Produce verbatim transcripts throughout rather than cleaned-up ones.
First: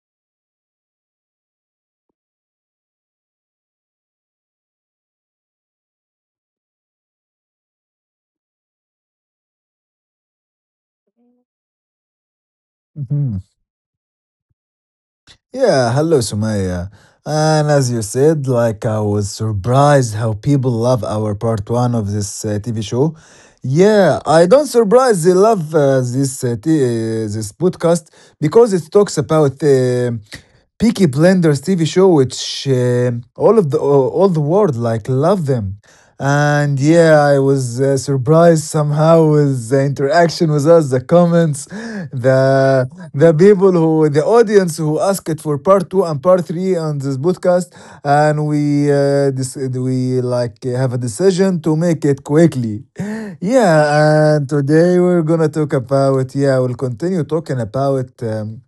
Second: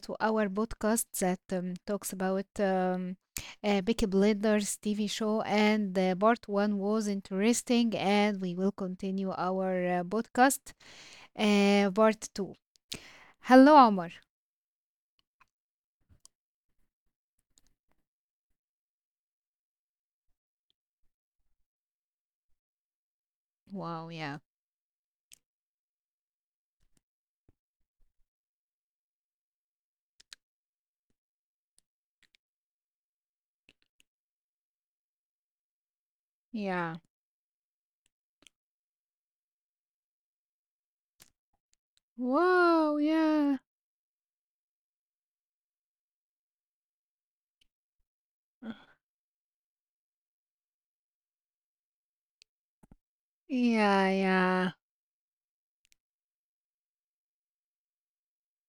to our podcast that um, talks about um, uh, Peaky Blinders T V show. And uh, part one was interesting, and we will continue our uh, podcast uh, part two. Mhm. Hello, Omar. Yeah, hello, Sumaya. And as you said, like I was surprised how people love our part one of this uh, T V show. Wow, Yeah, yeah, I don't surprise they love uh, this uh, t- uh, this podcast because it talks about uh, Peaky Blinders T V show, which uh, all of the uh, all the world like love them. And yeah. yeah, I was uh, surprised somehow with the interaction with us, the the comments, the Wow, the yeah, people who, the audience who asked for part two and part three on this podcast, and we uh, this, we like have a decision to make it quickly. Yeah, yeah, and yeah. today we're gonna talk about yeah, we'll continue talking about. Um,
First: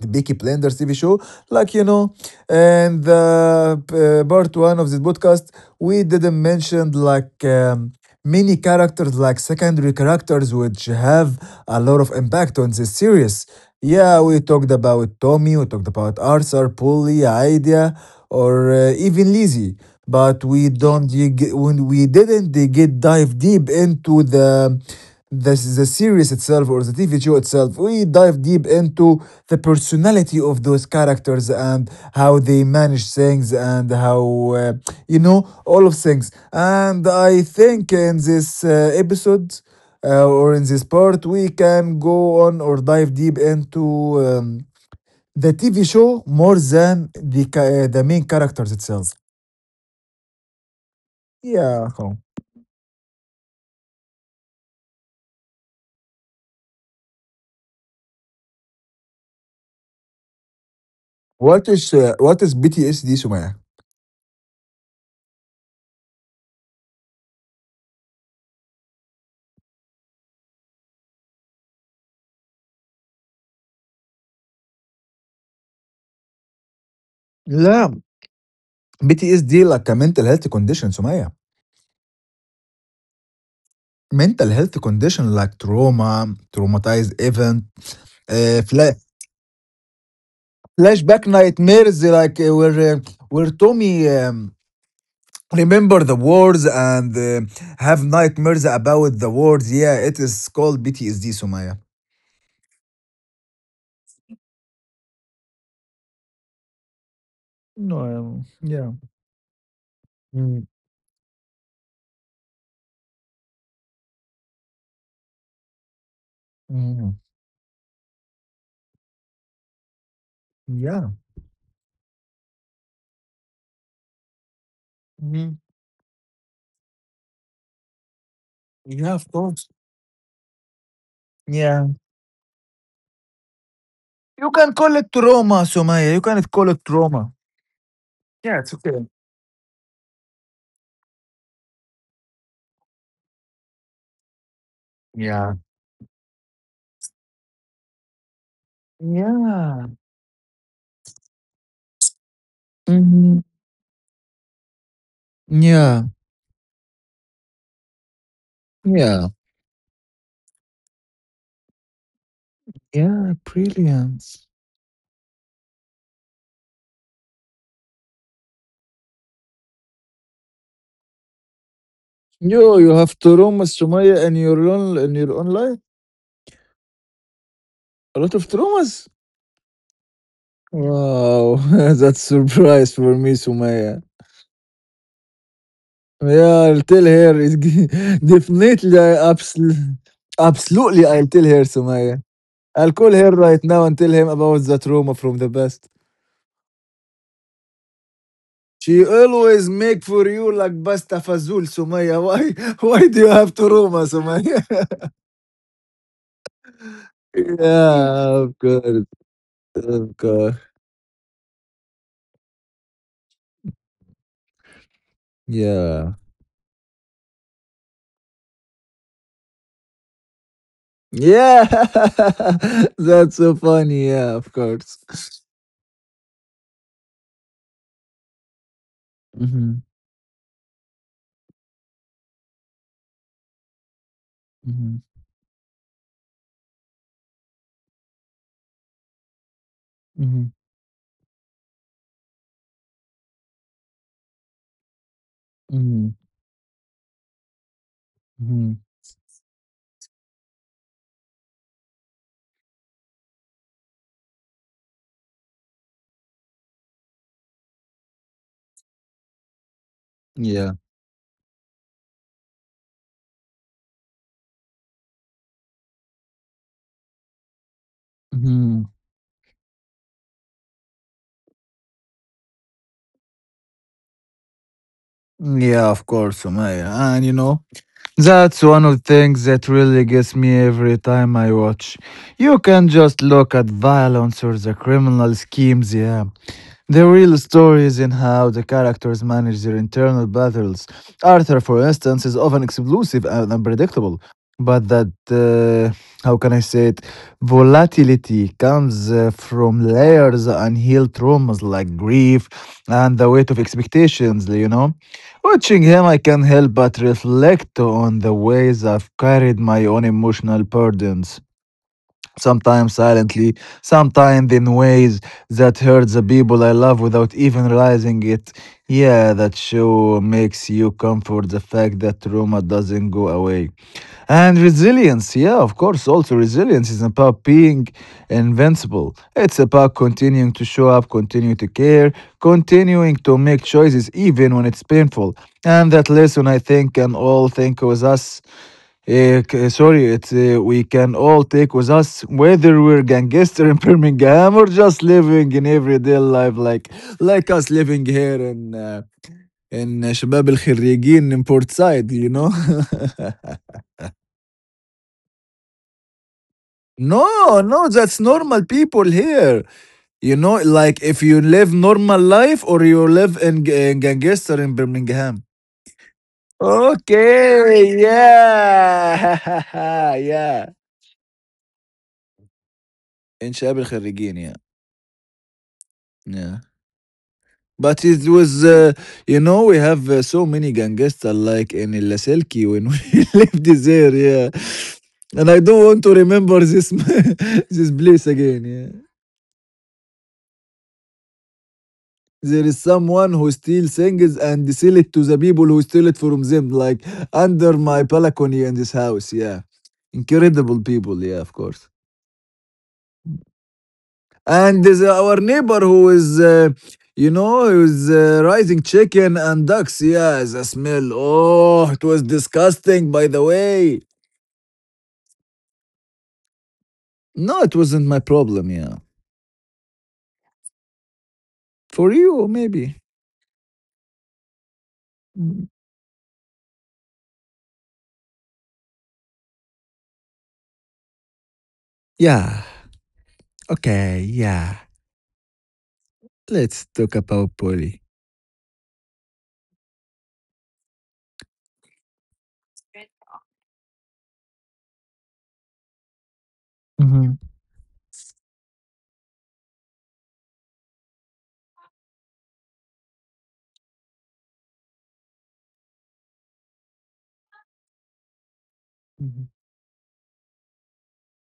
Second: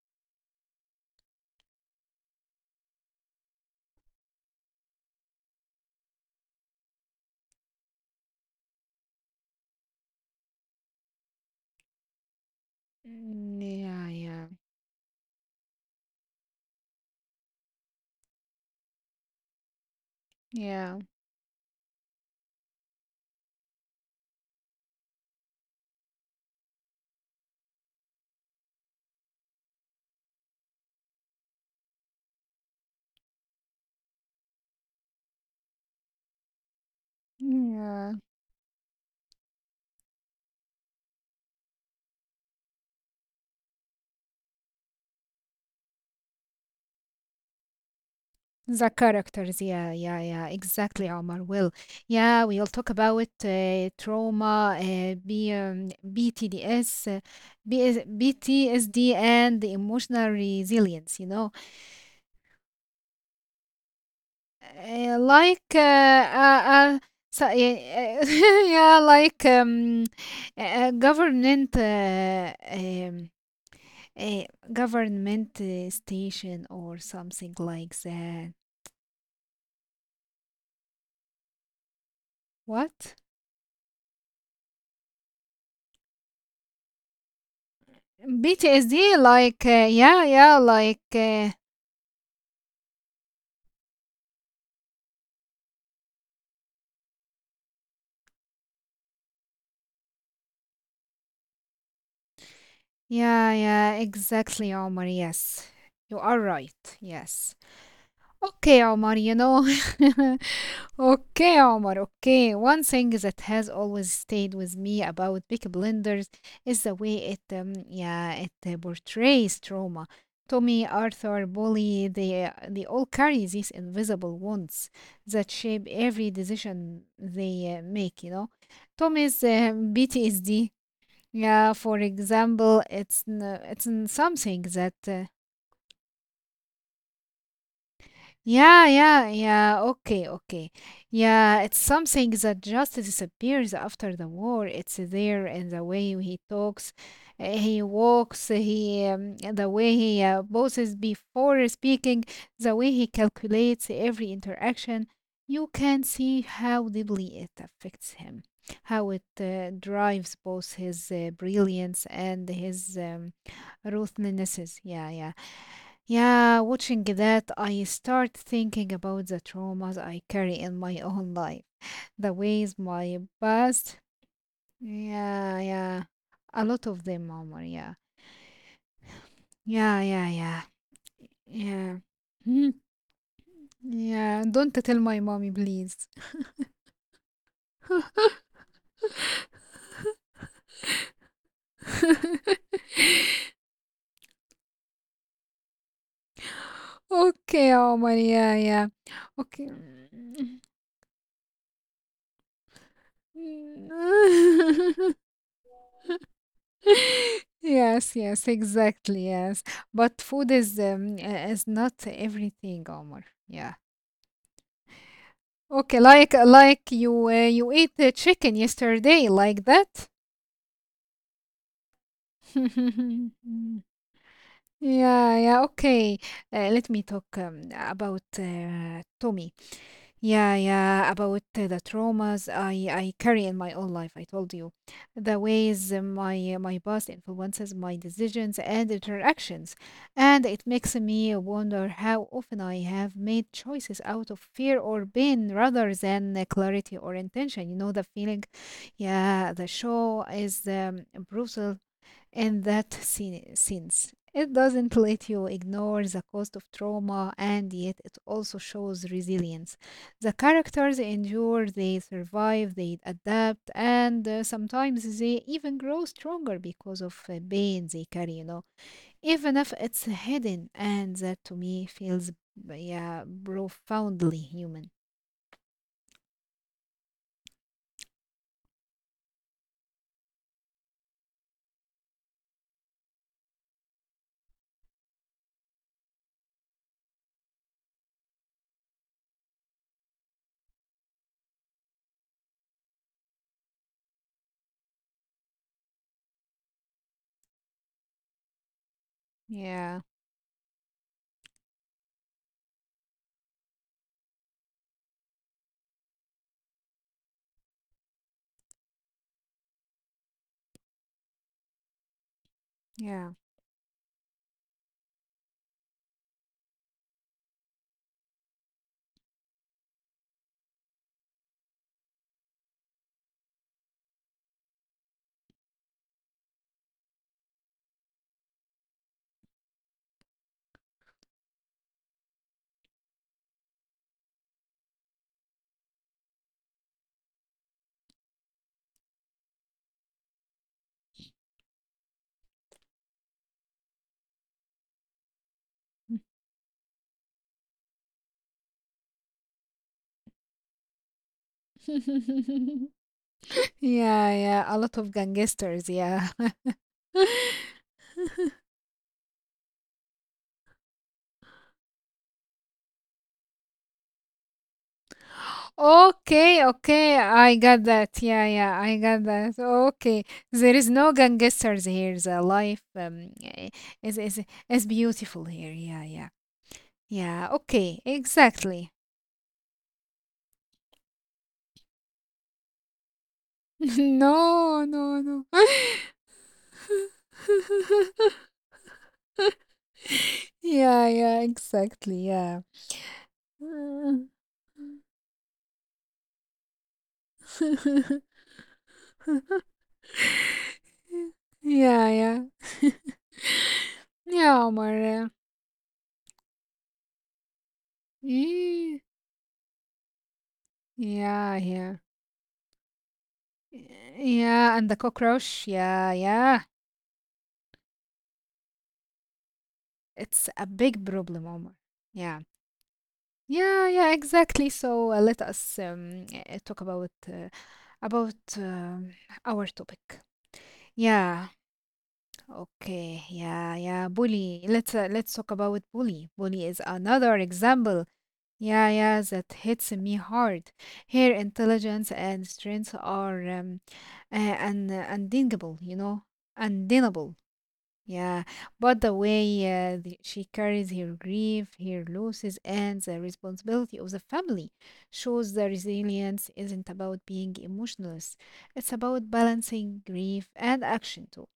the Peaky Blinders T V show, like you know, and the uh, part one of this podcast, we didn't mention like um, many characters, like secondary characters, which have a lot of impact on this series. Mm, yeah, Yeah, we yeah, talked about Tommy, we talked about Arthur, Polly, Idea, or uh, even Lizzie. But we yeah, don't, you get- when we didn't they get dive deep into the the, the series itself or the T V show itself, we dive deep into the personality of those characters and how they manage things and how, uh, you know, all of things. And I think yeah. in this uh, episode uh, or in this part, we can go on or dive deep into um, the T V show more than the, ca- uh, the main characters The itself. characters, yeah, yeah, yeah, exactly, Omar. Well, Yeah. Oh. yeah, we'll talk about uh, trauma, uh, B, um, B T D S, uh, B S, and the emotional resilience, you know. What is uh, what is B T S D, Sumaya? Uh, like, uh, uh, uh, so, yeah, yeah, like um, uh, government uh, um, a government uh, station or something like that. B T S دي like a mental health condition سمية, What? mental health condition, like trauma, traumatized event, uh, fla- P T S D, like, uh, yeah, yeah, like, flashback, uh, nightmares, like uh, where uh, where Tommy um, remember the wars and uh, have nightmares about the wars. Yeah, it is called P T S D سمية. yeah, yeah, exactly, Omar. Yes, you are right. Yes. No um, Okay, Yeah. Omar, you know. Mm, Okay, Omar, okay. One thing that has always stayed with me about Big Blenders is the mm, way it, um, yeah, it uh, portrays trauma. Tommy, yeah. Arthur, Bully, they, uh, they all carry these invisible wounds that Mhm. shape every decision they uh, make, you know. Yeah, of Tommy's course. uh, P T S D, yeah, Yeah, for example, it's, n- it's n- you something can that call it uh, trauma سمية, you can call it trauma. Yeah, it's yeah, okay. yeah, yeah. Okay, okay. Yeah, it's something that just disappears after the war. It's there Yeah, in the way he talks, uh, he walks, he um, the yeah. way he uh, poses before speaking, the way he Mhm. calculates every interaction. You can Yeah, see how deeply it affects him, how it yeah, uh, drives both his uh, brilliance and his yeah, um, brilliant. ruthlessness. Yeah, yeah. Yeah, watching that, I start thinking about the traumas I carry in my own life, the Yo, ways you have my traumas, past. Sumaya, in your own in your own Yeah, life? yeah. A lot of them, Omar. Yeah. A lot of traumas? Yeah, yeah, yeah. Wow, Yeah. that's Hmm. surprise for me, Sumaya. Yeah, don't tell my mommy, please. Yeah, I'll tell her. It's g- definitely, I absolutely, absolutely, I'll tell her, Sumaya. I'll call her right now and tell him about the trauma from the past. Okay, Omar. Yeah, yeah. She always Okay. make for you like pasta fazool, Sumaya. Why, why do you have trauma, Sumaya? Yes, Yeah, yes, of course. exactly. Yes. But Okay. food is um, uh, is not everything, Omar. Yeah. Okay, Yeah. like like you uh, you ate the chicken yesterday, like that. Yeah. That's so funny. Yeah, of course. Yeah, yeah. Okay, uh, let me talk um, about uh, Tommy. Mm-hmm. Yeah, yeah, about uh, the traumas I, I carry in my own life, I told you. Mm-hmm. The ways uh, my my past influences my decisions and interactions. And Mm-hmm. it makes me wonder how often I have made choices out of fear or pain rather Mm-hmm. than uh, clarity or intention. You know the feeling? Hmm. Yeah, the show is um, brutal in that scene, sense. It doesn't let you ignore the cost of trauma, and yet it also shows resilience. The Yeah. characters endure, they survive, they adapt, and uh, sometimes they even grow stronger because of uh, pain they carry, you know, Mm-hmm. even if it's hidden. And that to me feels, yeah, profoundly human. Mm, yeah, of course, Sumaya. And you know, that's one of the things that really gets me every time I watch. You can just look at violence or the criminal schemes, yeah. The real story is in how the characters manage their internal battles. Arthur, for instance, is often explosive and unpredictable, but that, uh, how can I say it, volatility comes uh, from Yeah, layers of unhealed traumas like grief and the weight of expectations, you know? Watching him, I can not help but reflect on the ways I've carried my own emotional burdens, sometimes yeah. silently, sometimes in ways that hurt the people I love without even realizing it. Yeah, that show makes you comfort the fact that trauma doesn't go away. And resilience, yeah, of course, also resilience is about being invincible. It's about continuing to show up, continue to care, continuing to make choices even when it's painful. And that lesson, I think, and all think was us. Eh, k- sorry, it's uh, We can all take with us whether we're gangster in Birmingham or just living in everyday life, like like us living here in uh, in شباب الخريجين in Port Said, you know. Yeah, yeah. A lot of gangsters, yeah. No, no, that's normal people here. You know, like if you live normal life or you live in, g- in gangster in Birmingham. Okay, okay, I got Okay, that. Yeah, yeah, I got yeah, that. Okay, yeah. there is no gangsters here. The life um, In eh, شباب is الخريجين, is yeah, is beautiful here. Yeah, yeah, yeah. yeah. Okay, But it was, uh, exactly. you know, we have uh, so many gangsters like in Laselki when we lived there, yeah. No, no, no. And I don't want to remember this this place again, yeah. Yeah, yeah, exactly. Yeah. There is someone who steals Mm. things and sell it to the people who steal it from them, like under my balcony in this house, yeah. Incredible people, yeah, of course. Yeah, yeah. Yeah, And Omar. there's Eh. our neighbor who is uh, you know he was uh, raising Yeah, chicken and ducks. Yeah, the smell, yeah. oh, it was disgusting, by the way. Yeah, and the cockroach. Yeah, yeah. No, it wasn't my problem. Yeah, It's a big problem, Omar. for you Yeah. maybe. Yeah, yeah, exactly. So uh, let Mm, us um, uh, talk about uh, about um our topic. Yeah. yeah, Okay. Yeah, yeah. okay, Bully. yeah, Let's uh, let's talk about bully. Bully is let's talk another about Polly. example. Yeah, yeah, that hits me hard. Her intelligence and strength are um, uh, un- undeniable, you know, undeniable. Mhm, Yeah, but the way uh, the, she carries her grief, her losses, and the responsibility of the family shows the resilience isn't about being emotionless. It's about mhm, balancing grief and action too,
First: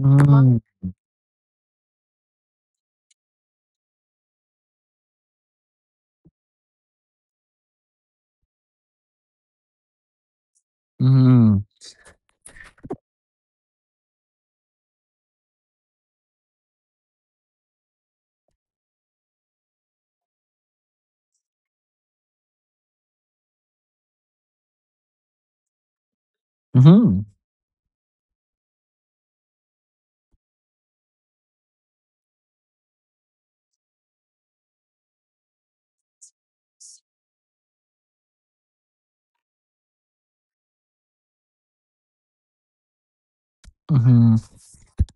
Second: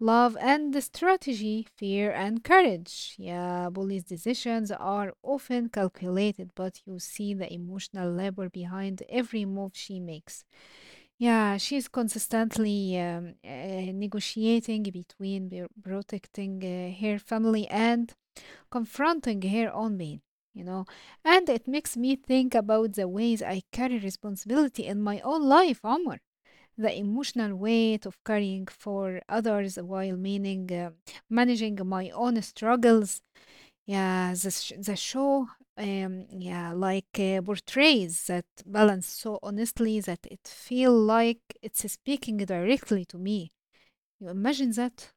love and the strategy, fear and courage. Yeah, police decisions are often calculated, but you see the emotional labor behind every move she makes. Yeah, mhm, she's consistently um, uh, negotiating between be- protecting uh, her family and confronting her own pain, you know. And it makes me think about the ways I carry responsibility in my own life, Omar. The mhm, emotional weight of caring for others while meaning uh, managing my own struggles yeah, the sh the show, um, yeah, like uh, portrays that balance so honestly that it feel like it's speaking directly to me. You mhm. imagine that?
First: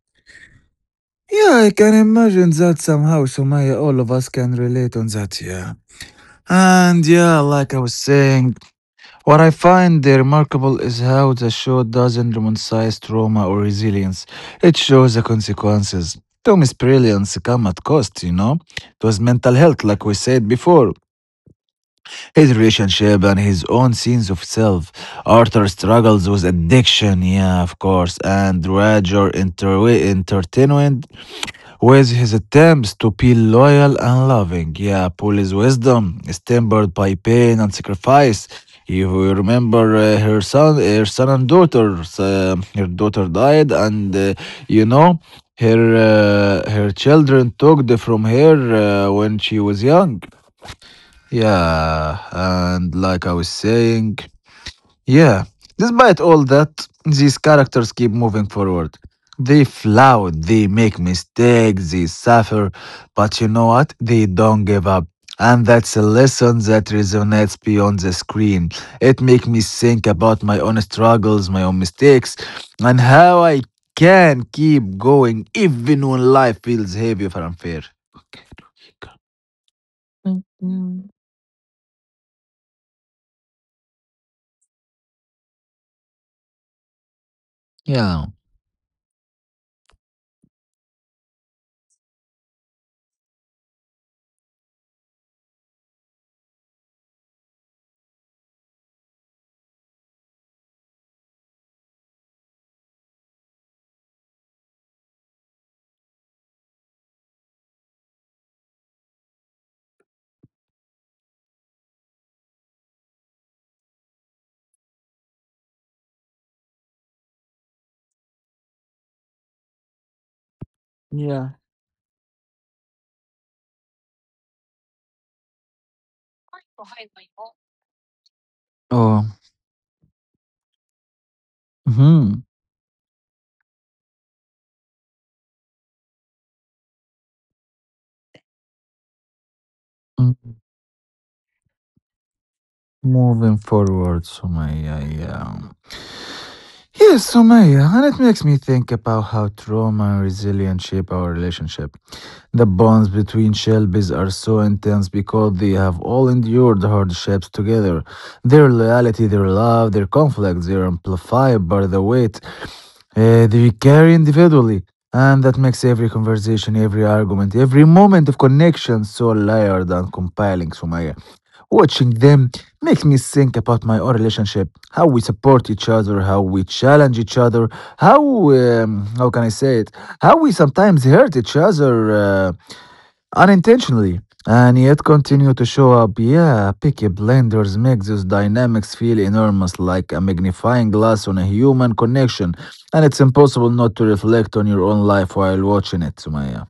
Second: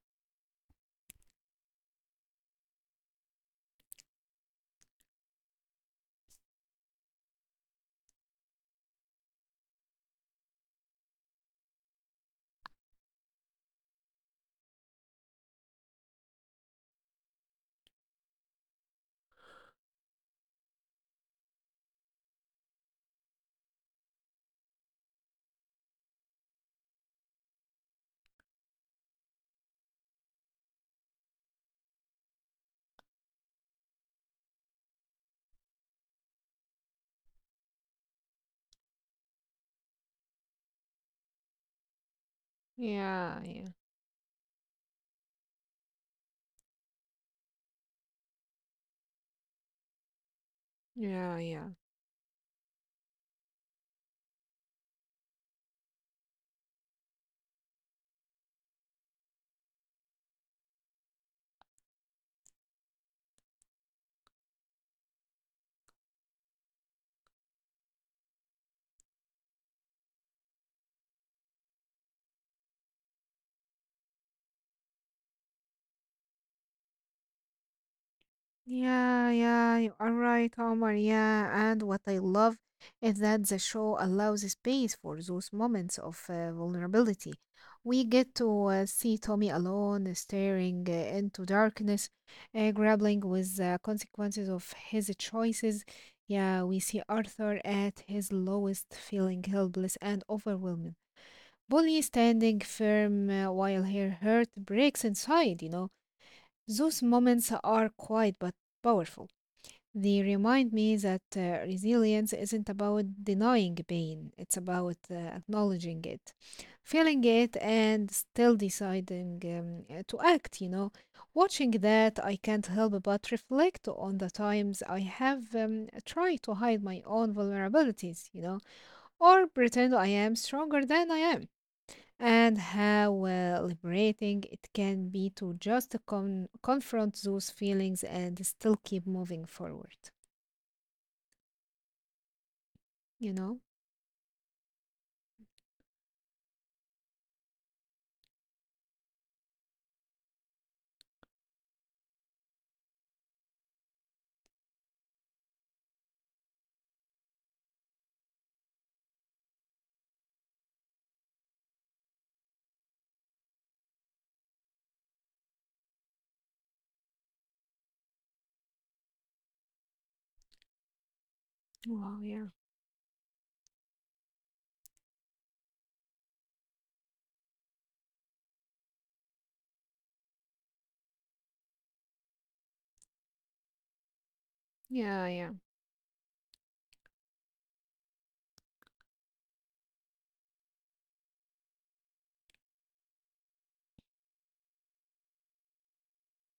Yeah, I can imagine that somehow, so all of us can relate on that. Yeah, and yeah, like I was saying, what I find uh, remarkable is how the show doesn't romanticize trauma or resilience. It shows the consequences. Tommy's brilliance come at cost, you know. It was mental health, like we said before. His relationship and his own scenes of self. Arthur struggles with addiction, yeah, of course. And Roger inter- entertainment with his attempts to be loyal and loving. Yeah, Polly's wisdom is tempered by pain and sacrifice. If we remember uh, her son, her son and daughters, uh, her daughter Yeah, yeah, died, and uh, you know, her uh, her children took the from her uh, when she was young. yeah, yeah. Yeah, and like I was saying, yeah. Despite all that, these characters keep moving forward. They flout, they make mistakes, they suffer, but you know what? They don't give up. And that's a lesson that resonates beyond the screen. It makes me think about my own struggles, my own mistakes, and how I can keep going even when life feels heavy or unfair. Yeah, yeah, you are right, Omar. Yeah, and what I love is that the show allows space for those moments of uh, vulnerability. We Yeah. get to uh, see Tommy alone, staring uh, into darkness, uh, grappling with the consequences of his choices. Yeah, we see Arthur at his lowest, feeling helpless and overwhelmed. Bully standing firm uh, while her heart breaks inside, you know. Those moments are quiet but powerful. They remind me that uh, resilience isn't about denying pain, it's about uh, acknowledging it, feeling it, and still deciding um, uh, to act. You know, Yeah. watching that, I can't help but reflect on the times I have um, tried to hide my own vulnerabilities, you know, Oh, or pretend I am stronger than I am. hmm. And how uh, liberating it can be to just con- confront those feelings and still keep moving forward. You Moving know? forward, so my yeah. Yeah. Yeah, Sumaya, and it makes me think about how trauma and resilience shape our relationship. The bonds between Shelbys are so intense because they have all endured hardships together. Their loyalty, their love, their conflicts, they are amplified by the weight uh, they carry individually. And that makes every conversation, every argument, every moment of connection so layered and compelling, Sumaya. Watching Wow, them yeah. makes me think about my own relationship, how we support each other, how we challenge each other, how um, how can I say it? How we sometimes hurt each other uh, unintentionally, and yet Yeah, continue yeah. to show up. Yeah, picky blenders make those dynamics feel enormous, like a magnifying glass on a human connection, and it's impossible not to reflect on your own life while watching it, Sumaya.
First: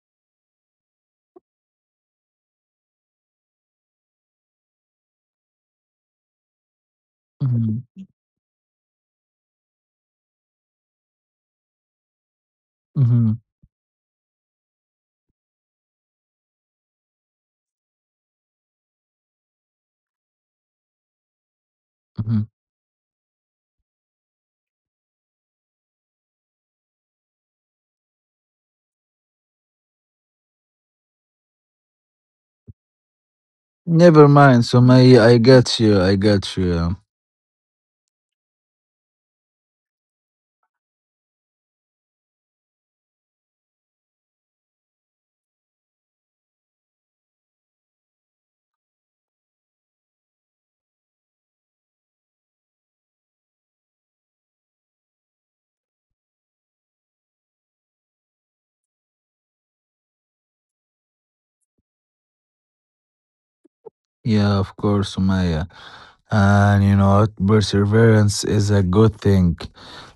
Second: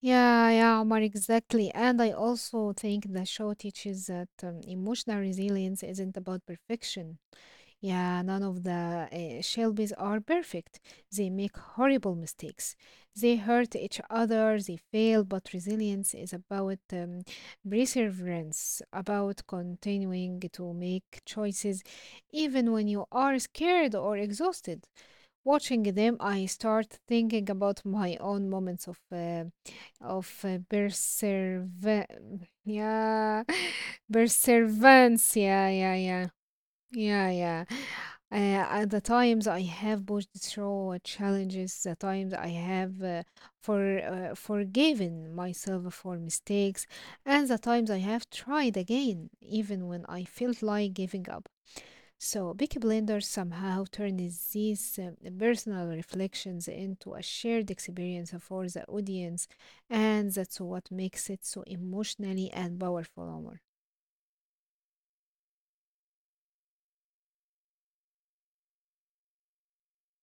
Yeah, yeah, Omar, exactly. And I also think the show teaches that um, emotional resilience isn't about perfection. Mhm, Yeah, none of the uh, Shelbys are perfect. They make horrible mistakes. They mhm, hurt each other, they fail, but resilience is about um, perseverance, about continuing to make choices mhm. even when you are scared or exhausted. Watching them, I start thinking about my own moments of uh, of uh, persever- yeah, Never mind, Sumaya. perseverance. I Yeah, got yeah, you. I yeah. got you. Yeah, yeah. Uh, at the times I have pushed through challenges, the times I have uh, for uh, forgiven myself for mistakes, and the times I have tried again, even when I felt like giving up. So, Peaky Blinders somehow turns these uh, personal reflections into a shared experience for the audience, and that's what makes it so emotionally and powerful, Omar. Yeah, of course, Sumaya. And you know what? Perseverance is a good thing.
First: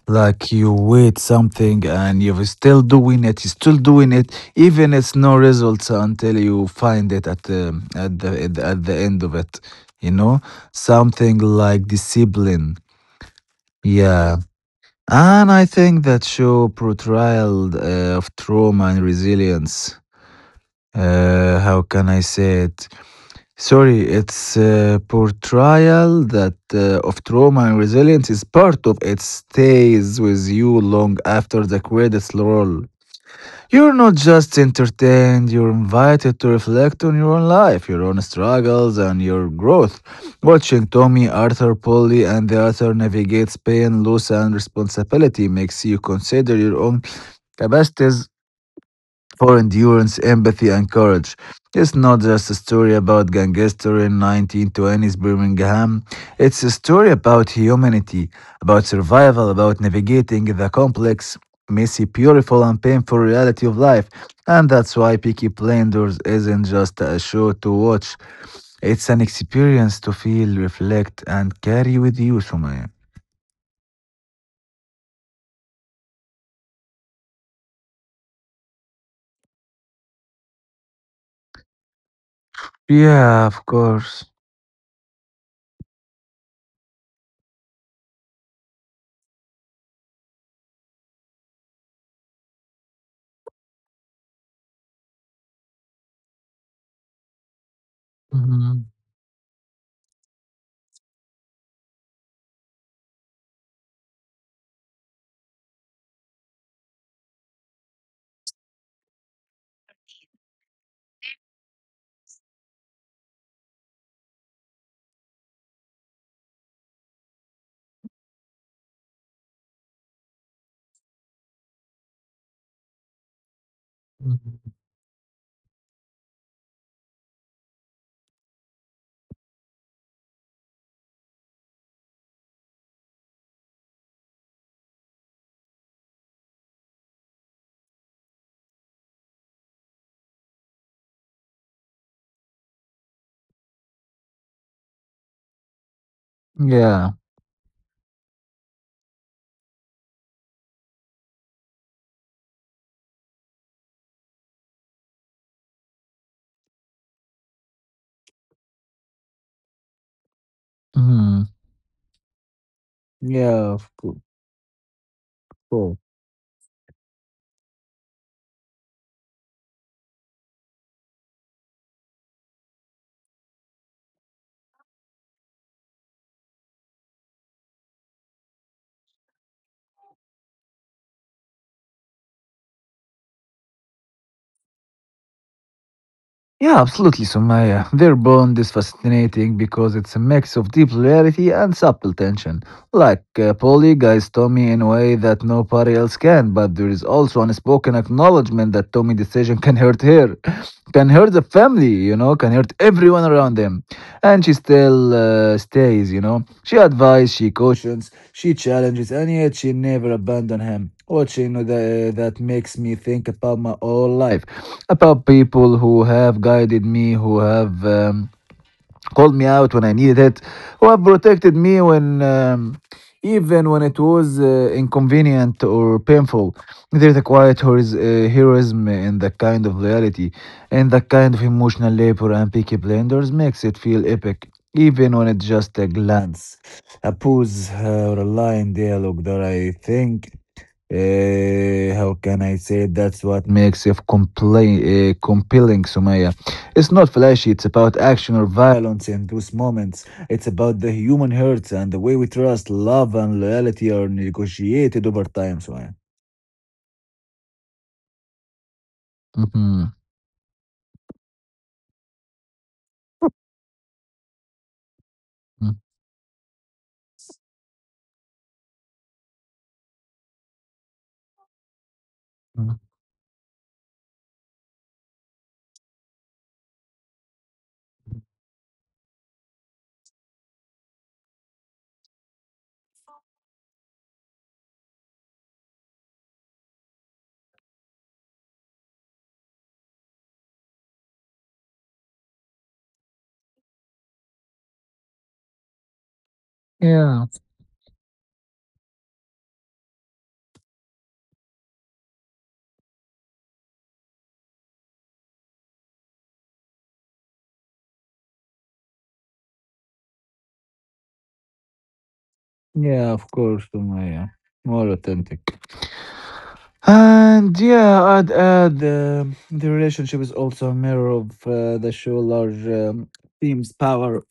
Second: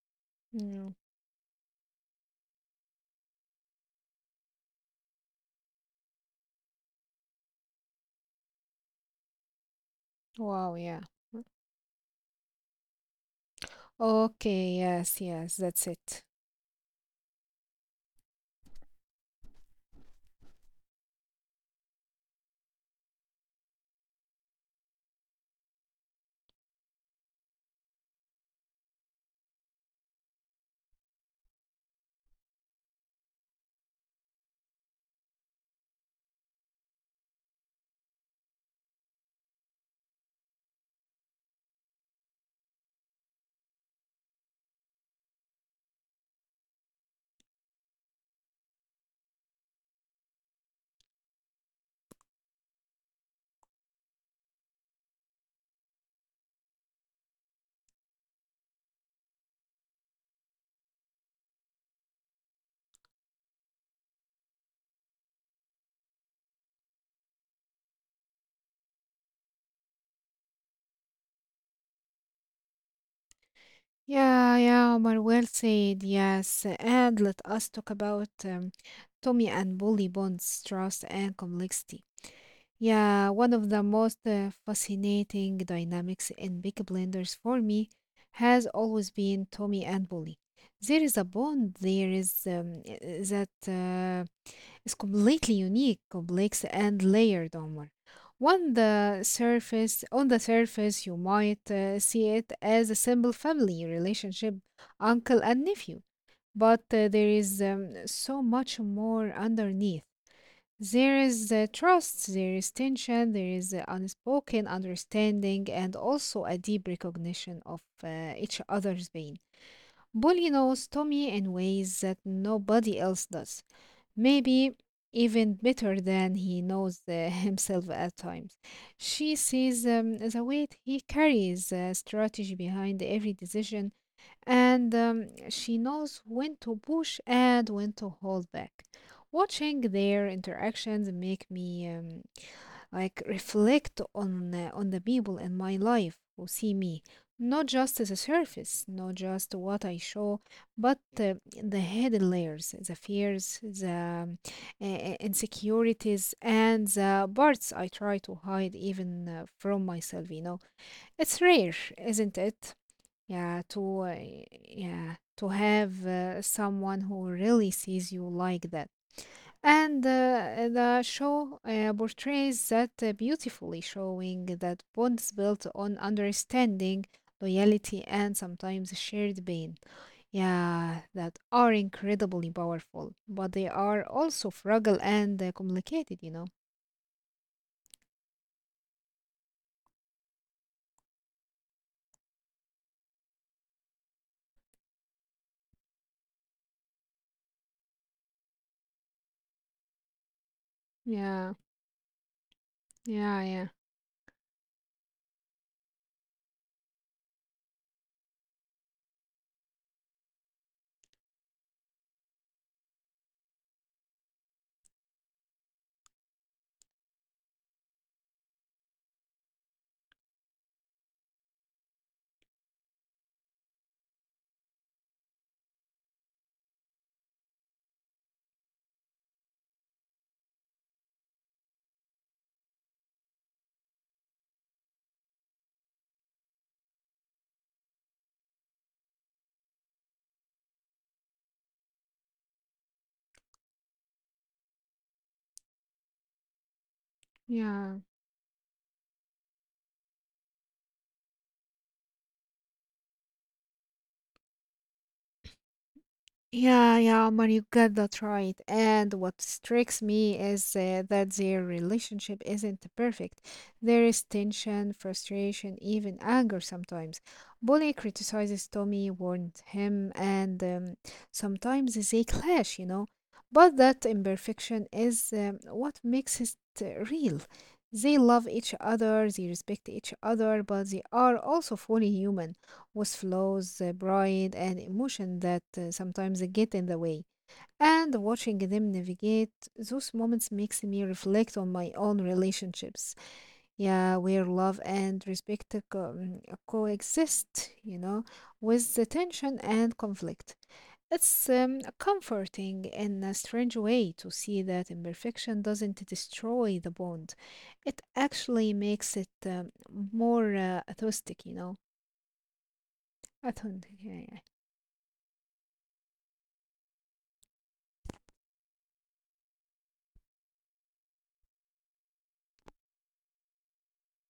Like you Mm. wait something and you're still doing it, you're still doing it, even it's no results until you find it at the at the at the, at the end of it. You know, Wow, yeah. something like discipline. Yeah. Okay, yes, And yes, I that's think it. that show portrayal uh, of trauma and resilience. Uh, how can I say it? Sorry, its uh, portrayal that uh, of trauma and resilience is part of it stays with you long after the credits roll. You're not just entertained, you're invited to reflect on your own life, your own struggles, and your growth. Watching Tommy, Arthur, Polly, and the author navigate pain, loss, and responsibility makes you consider your own capacities for endurance, empathy, and courage. It's not just a story about gangster in nineteen twenties Birmingham. It's a story about humanity, about survival, about navigating the complex, messy, beautiful, and painful reality of life. And that's why Peaky Blinders isn't just a show to watch. It's an experience to feel, reflect, and carry with you, Sumaya. Yeah, yeah, Omar, well said, yes. And let us talk about um, Tommy and Bully bonds, trust and complexity. Yeah, Yeah, one of of the most course. uh, fascinating dynamics in Big Blenders for me has always been Tommy and Bully. There is a bond, there is um, I- that uh, is completely unique, complex, and layered, Omar. On Mhm, the surface, on the surface, you might uh, see it as a simple family relationship, uncle and nephew, but uh, there is um, so much more underneath. There is uh, trust, there is tension, there is uh, unspoken understanding, and also a deep recognition of uh, each other's pain. Bully knows Tommy in ways that nobody else does. Maybe mhm. even better than he knows uh, himself at times. She sees um, the weight he carries, uh, strategy behind every decision, and um, she knows when to push and when to hold back. Watching their interactions make me um, like reflect on uh, on the people in my life who see me, Yeah. not just the surface, not just what I show, but uh, the hidden layers, the fears, the um, uh, uh, insecurities, and the parts I try to hide even uh, from myself, you know. It's Mhm. rare, isn't it, yeah Yeah, of to uh, yeah, to course. have uh, someone who really sees you like that. And uh, the show uh, portrays that uh, beautifully, showing that bonds built on understanding, loyalty, and sometimes shared pain. Yeah, that are incredibly powerful, but they are also fragile and uh, complicated, you know? Yeah, absolutely, Sumaya. Their bond is fascinating because it's a mix of deep loyalty and subtle tension. Like, uh, Polly guides Tommy in a way that nobody else can, but there is also unspoken acknowledgement that Tommy's decision can hurt her, can hurt the Yeah, family, you know, can hurt everyone yeah, around yeah, them, and she still uh, stays, you know. She advises, she cautions, she challenges, and yet she never abandons him. Watching the, that that makes me think about my whole life, about people who have guided me, who have. Um, called me out when I needed it, who have protected me when um, even when it was uh, inconvenient or painful. There's a quiet horiz- uh, heroism in that kind of loyalty, and that kind of emotional labor and picky blenders makes it feel epic, even when it's just a glance, a pose, uh, or a line dialogue that I think uh, how can I say it? That's what makes it compla- uh, compelling, Sumaya. It's not flashy, it's yeah. about action or violence in those moments. It's about the human hurts and the way we trust, love, and loyalty are negotiated over time, Sumaya. Yeah, yeah, man, you got that right. And what Mm-hmm. strikes me is uh, that their relationship isn't perfect. There is tension, frustration, even anger sometimes. Bully criticizes Tommy, warns him, and um, sometimes they Mm-hmm. clash, you know. But that imperfection is um, what makes it uh, real. They love each other, they respect each other, but they are also fully human with flaws, uh, pride, and emotion that uh, sometimes get in the way. And watching them navigate those moments makes me reflect on my own relationships. Yeah, where love and respect co- mm, Yeah. coexist, you know, with the tension and conflict. It's um, comforting in a strange way to see that imperfection doesn't destroy the bond. It actually makes it um, more uh, authentic, you know. Yeah, of course, Authentic, yeah, Sumaya. yeah. More authentic. And yeah, I'd add uh, the relationship is also a mirror of uh, the show large um, themes, power,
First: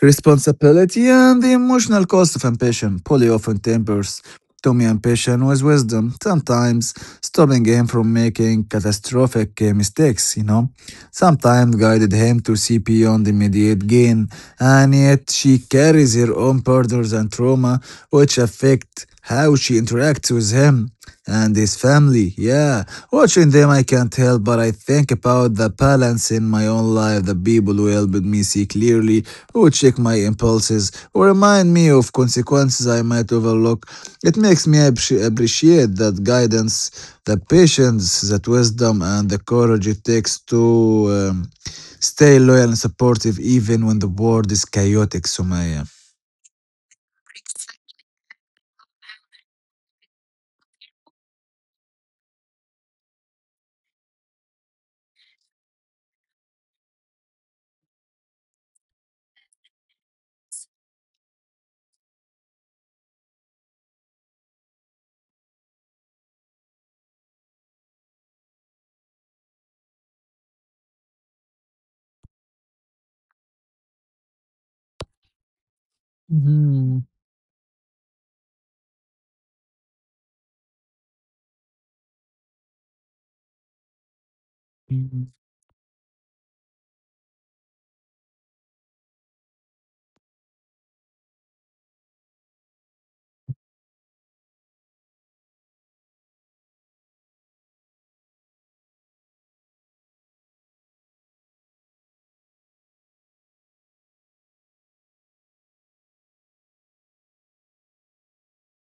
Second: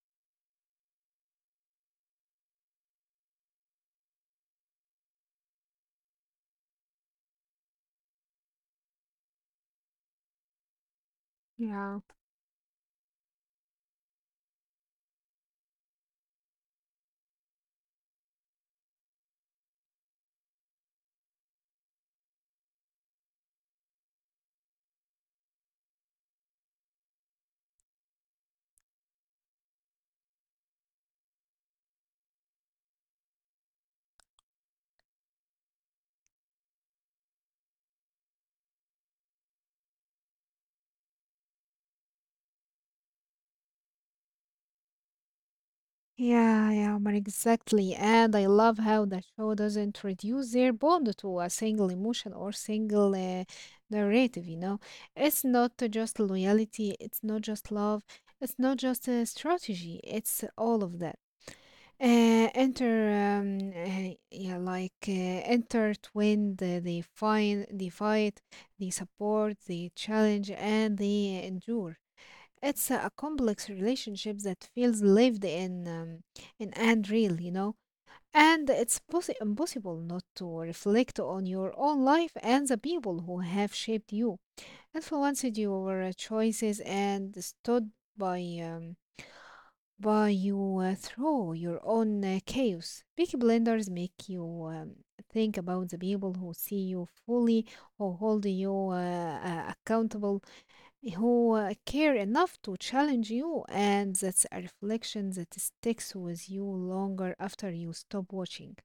responsibility, and the emotional cost of ambition. Polly often tempers Tommy ambition with wisdom, sometimes stopping him from making catastrophic uh, mistakes, you know, sometimes Yeah. guided him to see beyond immediate gain, and yet she carries her own burdens and trauma which affect how she interacts with him and his family. Yeah, watching them, I can't help but I think about the balance in my own life, the people who helped me see clearly, who check my impulses, who remind me of consequences I might overlook. It makes me appre- appreciate that guidance, the patience, that wisdom, and the courage it takes to um, stay loyal and supportive even when the world is chaotic, Sumaya. Yeah, yeah, Omar, exactly. And I love how the show doesn't reduce their bond to a single emotion or single uh, narrative, you know. It's not to just loyalty, it's not just love, it's not just a strategy, it's all of that. Uh, enter, um, uh, yeah, like uh, Intertwined, uh, they find, they fight, they support, they challenge, and they endure. It's a, a complex relationship that feels lived in, um, in and real, you know. And it's possi impossible not to reflect on your own life and the people who have shaped you, Mm-hmm. influenced your uh, choices, and stood by um, by you uh, through your own uh, chaos. Peaky Blinders make you um, think about the people who see you fully, who hold you uh, uh, accountable, who uh, care enough to challenge you, and that's a reflection that sticks with you longer after you stop watching.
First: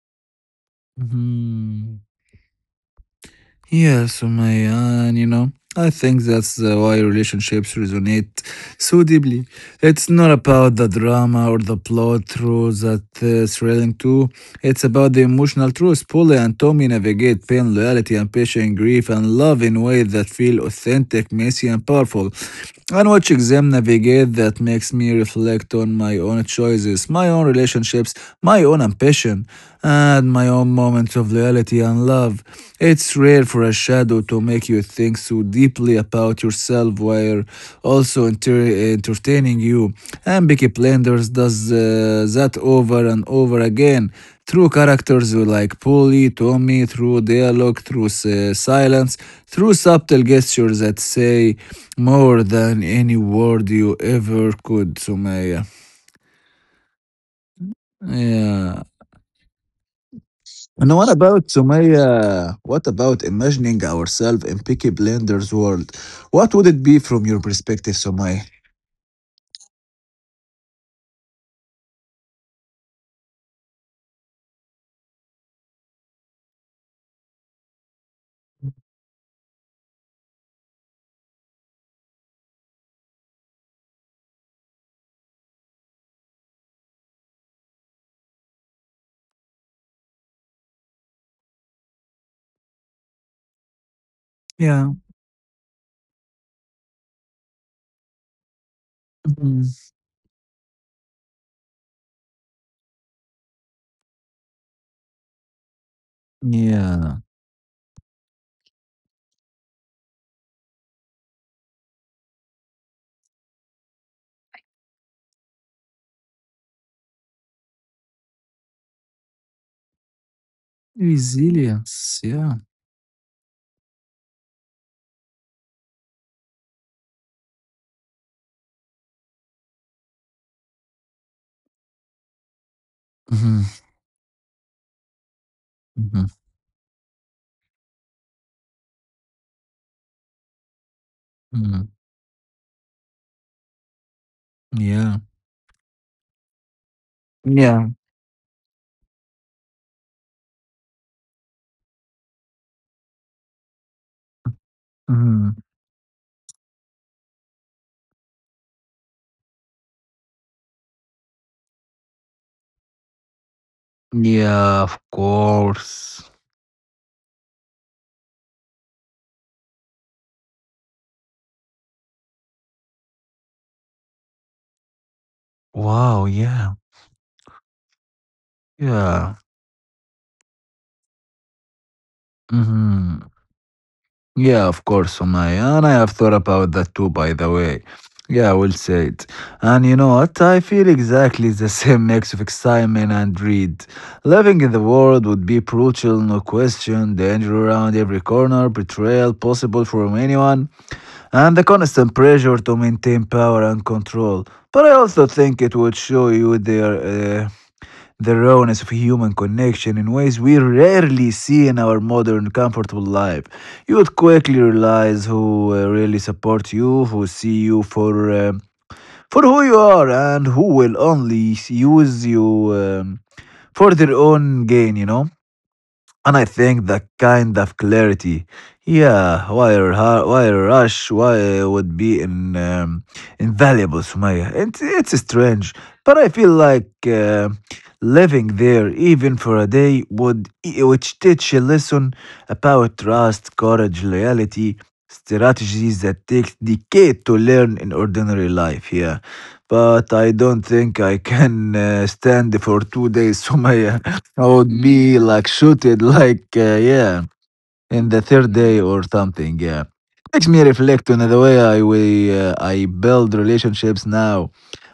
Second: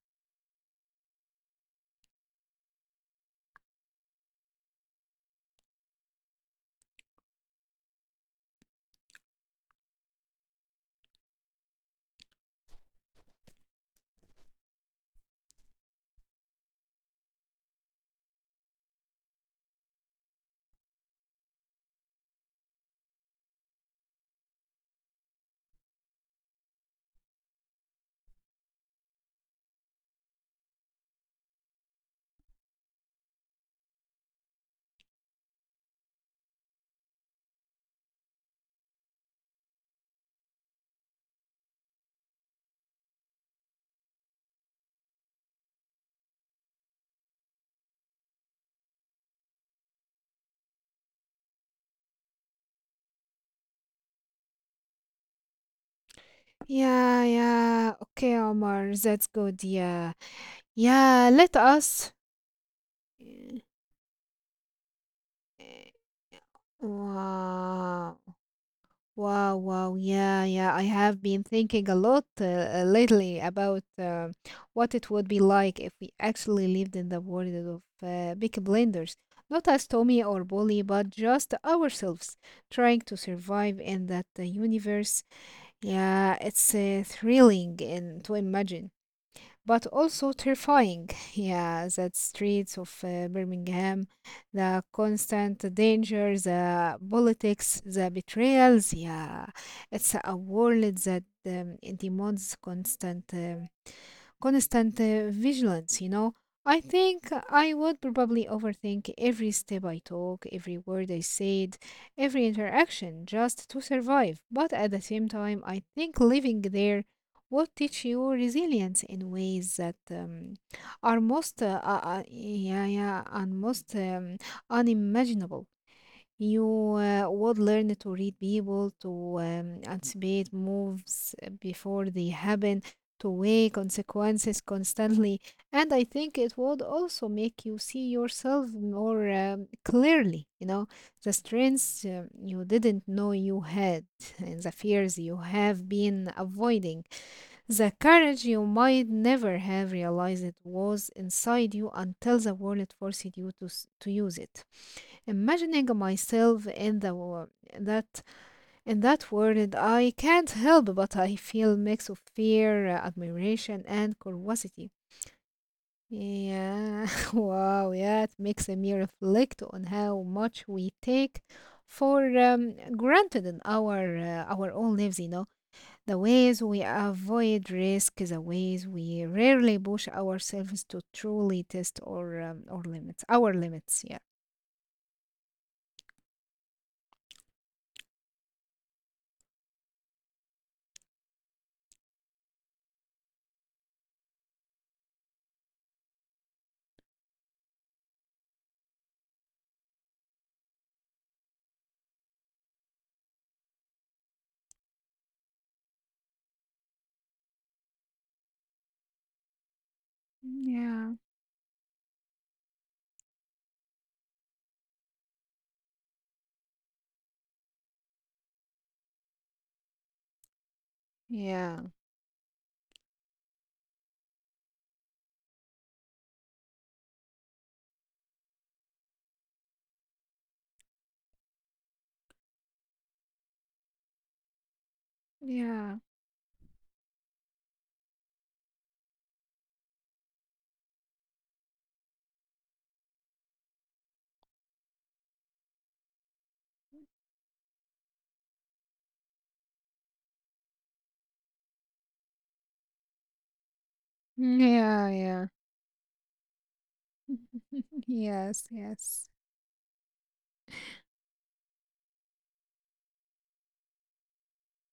Yeah, Sumaya, and you know, I think that's uh, why relationships resonate so deeply. It's not about the drama or the plot through that uh, thrilling too. It's about the emotional truth. Polly and Tommy navigate pain, loyalty, and patient grief and love in ways that feel authentic, messy, and powerful. And watch them navigate that makes me reflect on my own choices, my own relationships, my own ambition, and my own moments of loyalty and love. It's rare for a shadow to make you think so deeply about yourself while also enter- entertaining you. And Peaky Blinders does uh, that over and over again through characters like Polly, Tommy, through dialogue, through s- silence, through subtle gestures that say more than any word you ever could, Sumaya. Yeah, yeah, okay, Yeah. Omar, that's good. Yeah, And what yeah, about let us. Sumaya? What about eh, imagining ourselves in Peaky Blender's world? eh, What would it be from your perspective, Wow. Sumaya? Wow, wow. Yeah, yeah. I have been thinking a lot uh, uh, lately about uh, what it would be like if we actually lived in the world of uh, big blenders. Not as Tommy or Bully, but just ourselves trying to survive in that uh, universe. Yeah, it's uh, thrilling and to imagine but also terrifying. Yeah, the streets of uh, Birmingham, the Yeah. constant danger, the politics, the betrayals. Yeah, Hmm. it's a world that um, demands constant, um, constant uh, vigilance. You know, I Yeah. think I would probably overthink every step I took, every word I said, every interaction, just to survive. But at the same time, I think living there will teach you resilience in ways that um, are most uh, uh, Resilience, uh, yeah. yeah, yeah, and most um, unimaginable. You uh, would learn to read people, to um, anticipate moves before they happen, to Mhm, weigh consequences constantly, and I mhm, think it would also make you see yourself more um, clearly. You know, the mhm. strengths uh, you didn't know you had, and the Yeah. fears you have been avoiding Yeah. the courage you might never have realized it was inside you until the world forced you to, s- to use it. Mhm. Imagining myself in the world that in that world, I can't help but I feel mix of fear, uh, admiration, and Yeah, of curiosity. course. Yeah, wow, yeah, it makes me reflect on how much we take for um, granted in our uh, our own lives, you know the Wow, ways yeah. we avoid risk, the ways we Yeah. rarely push ourselves to truly test or um, our Mhm. limits, our limits. Yeah. Yeah, of course, Sumaya. And I have thought about that too, by the way. Yeah, I will say it. And you know what? I feel exactly the same mix of excitement and dread. Living in the world would be brutal, no question. Danger around every corner, betrayal possible from anyone, and the constant pressure to maintain power and control. But I also think it would show you their uh, the rawness of human connection in ways we Yeah, rarely see in our modern comfortable life. You would quickly realize who uh, really supports you, who see you for uh, for who you are, and who will only use you um, for their own gain, you know. And I think that kind of clarity, yeah, why, ru- why rush, why would be in, um, invaluable, Sumaya. It's, it's yeah, strange, yeah, but I feel like uh, living there even for a day would which teach a lesson about trust, courage, loyalty, strategies that take decades to learn in ordinary life, yeah. But I don't think I can uh, stand for two days, Sumaya. I would yeah, be like yeah. shooted, like uh, yeah, in the third Yes, day or yes. something. Yeah, makes me reflect on the way I we uh, I build relationships now,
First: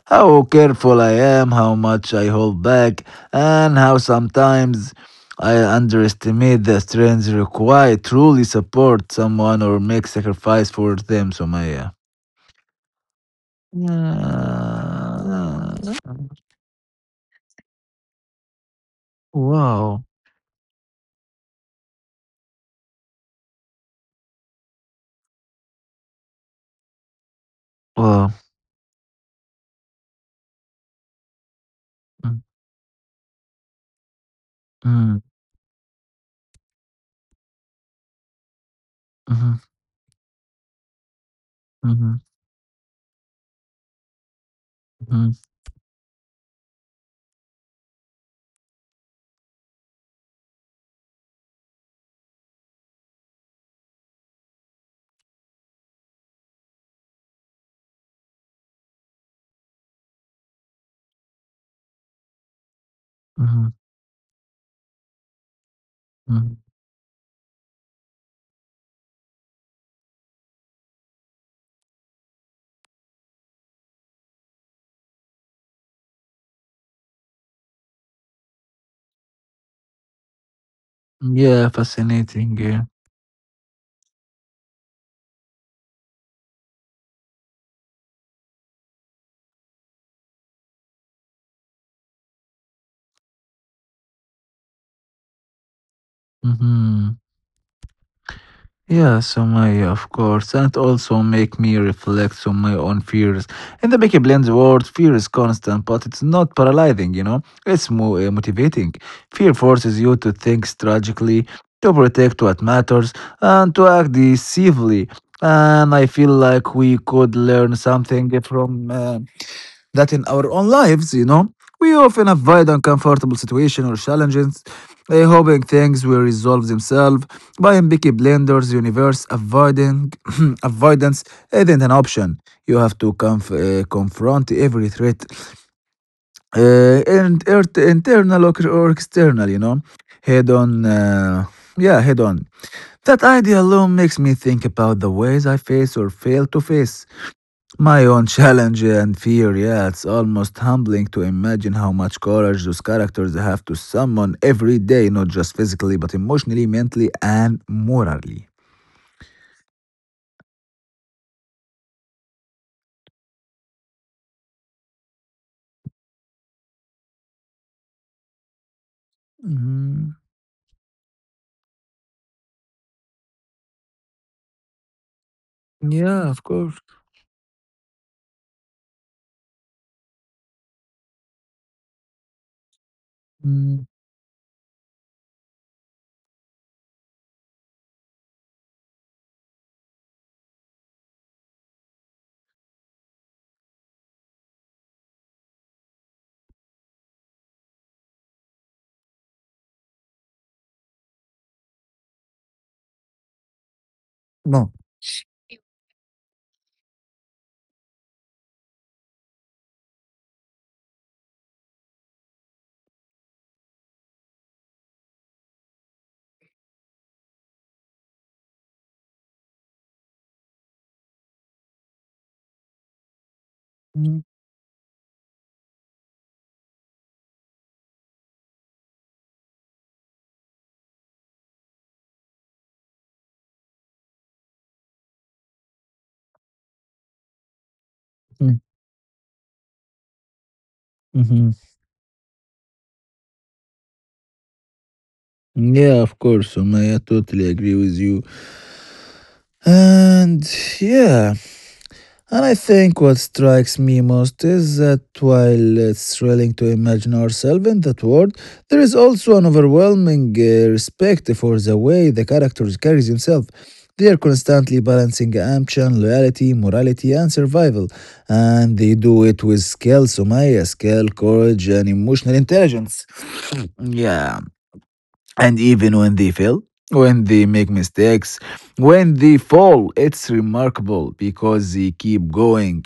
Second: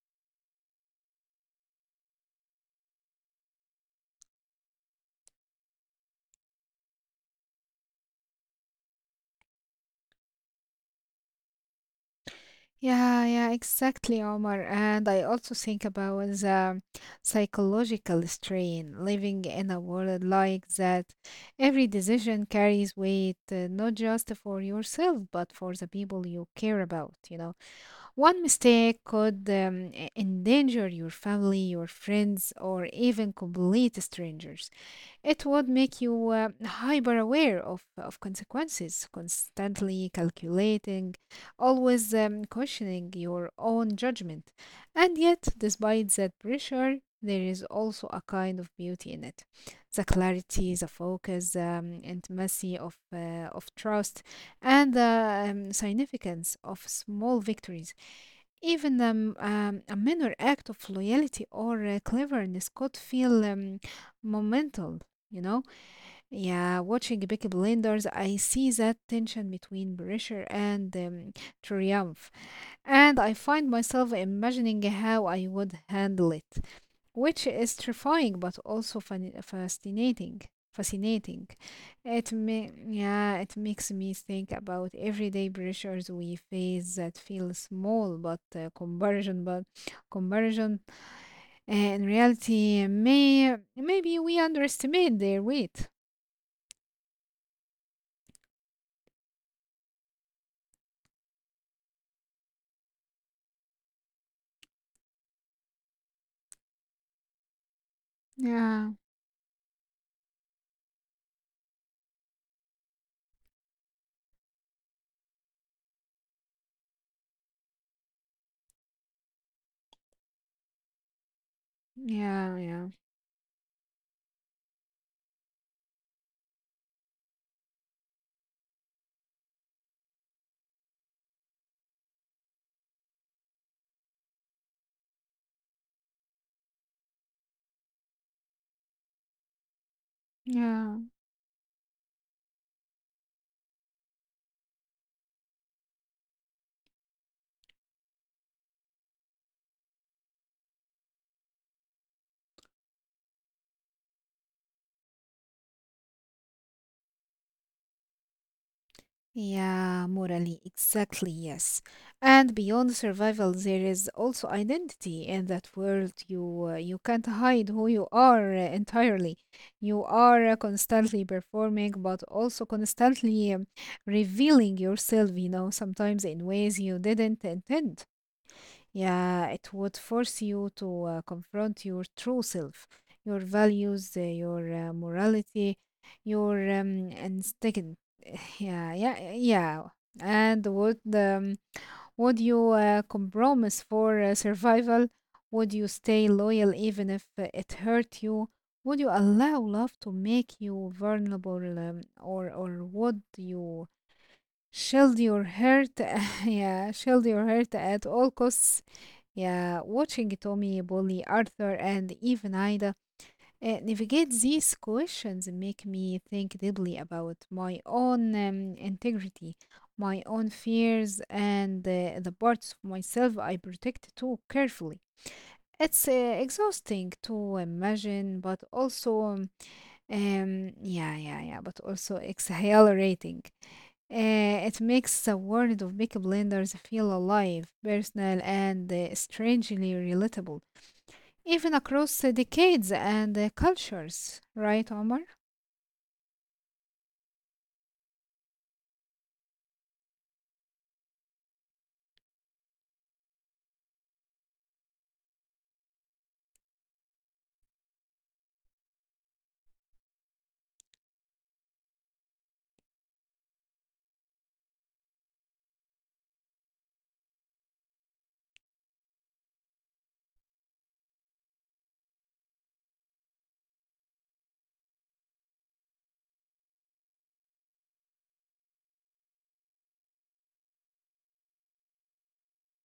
how careful I am, how much I hold back, and how sometimes I underestimate the strength required to truly support someone or make sacrifice for them. So my yeah. Yeah, yeah, exactly, Omar. And I also think Yeah. about the psychological strain living in a Wow, world like that. Every decision carries weight, uh, not just for yourself, but for the people you care about, you know. wow. One mistake could um, e- endanger your family, your friends, or even complete strangers. Mm, It would make you uh, hyper aware of, of consequences, mm, constantly calculating, mhm, always mhm, um, cautioning your own judgment. And yet, despite that pressure, there is also a kind of beauty in it. The clarity, the focus, um, intimacy of, uh, of trust, and the um, significance of small victories even um, um, a minor act of loyalty or uh, cleverness could mhm, feel mhm, um, momental, you know? mhm. Yeah, watching Peaky Blinders, I see that tension between pressure and um, triumph. And I find myself imagining how I would handle it which is terrifying but also fan- fascinating. Fascinating. Yeah, It fascinating. may, Yeah. yeah, it makes me think about everyday pressures we face that feel small, but uh, comparison, but conversion uh, in reality, may maybe we underestimate their weight. Hmm. Yeah, Sumaya, of course. And it also make me reflect on my own fears. In the Becky Blend's world, fear is constant, but it's not paralyzing, you know? It's more uh, Yeah, motivating. Fear forces you to think strategically, to protect what matters, and to act decisively. And I feel like we could learn something from uh, that in our own lives, you know, we often yeah, avoid yeah, uncomfortable situations or challenges, eh, hoping things will resolve themselves. By Mbiki Blender's universe, avoiding avoidance isn't an option. You have to conf- eh, confront every threat, uh, and er- internal or, or external, you know, head on. yeah. Uh, yeah, head on. That idea alone makes me think about the ways I face or fail to face my own challenge and fear, yeah, it's almost humbling to imagine how much courage those characters have to summon every day, not just physically, but emotionally, mentally, and morally. Yeah, morally, exactly, yes. And beyond survival, there is also identity in that world. You uh, you can't hide who you are uh, entirely. You Mhm. are uh, constantly performing, but also constantly um, revealing yourself, you know, sometimes Yeah, of in course. ways you didn't intend. Yeah, it would force you to uh, confront your true self, your Mm. values, uh, your uh, morality, your um, instinct. Yeah, yeah, yeah. And would um, would you uh, compromise for uh, survival? Would you stay loyal even if uh, it hurt you? Would you allow love to make you vulnerable, um, or or would you No. shield your hurt? yeah, shield your hurt at all costs. Yeah, watching Tommy, Bully, Arthur, and even Ida uh, navigate these questions make me think deeply about my own um, integrity, my own fears, and uh, the parts of myself I protect Mm, too carefully. It's uh, exhausting to imagine, but also, um, um, yeah, yeah, yeah, but also exhilarating. Uh, it makes the world of Big Blenders feel alive, personal, mm, and uh, strangely relatable mhm. even across uh, decades and uh, cultures, right, Omar? Yeah, of course, Sumaya. I totally agree with you. And yeah. And I think what strikes me most is that while it's thrilling to imagine ourselves in that world, there is also an overwhelming uh, respect for the way the character carries himself. They are constantly balancing ambition, loyalty, morality, and survival, and they do it with skill, Sumaya, skill, courage, and emotional intelligence. Yeah, and even when they fail, when they make mistakes, when they fall, it's remarkable because they keep going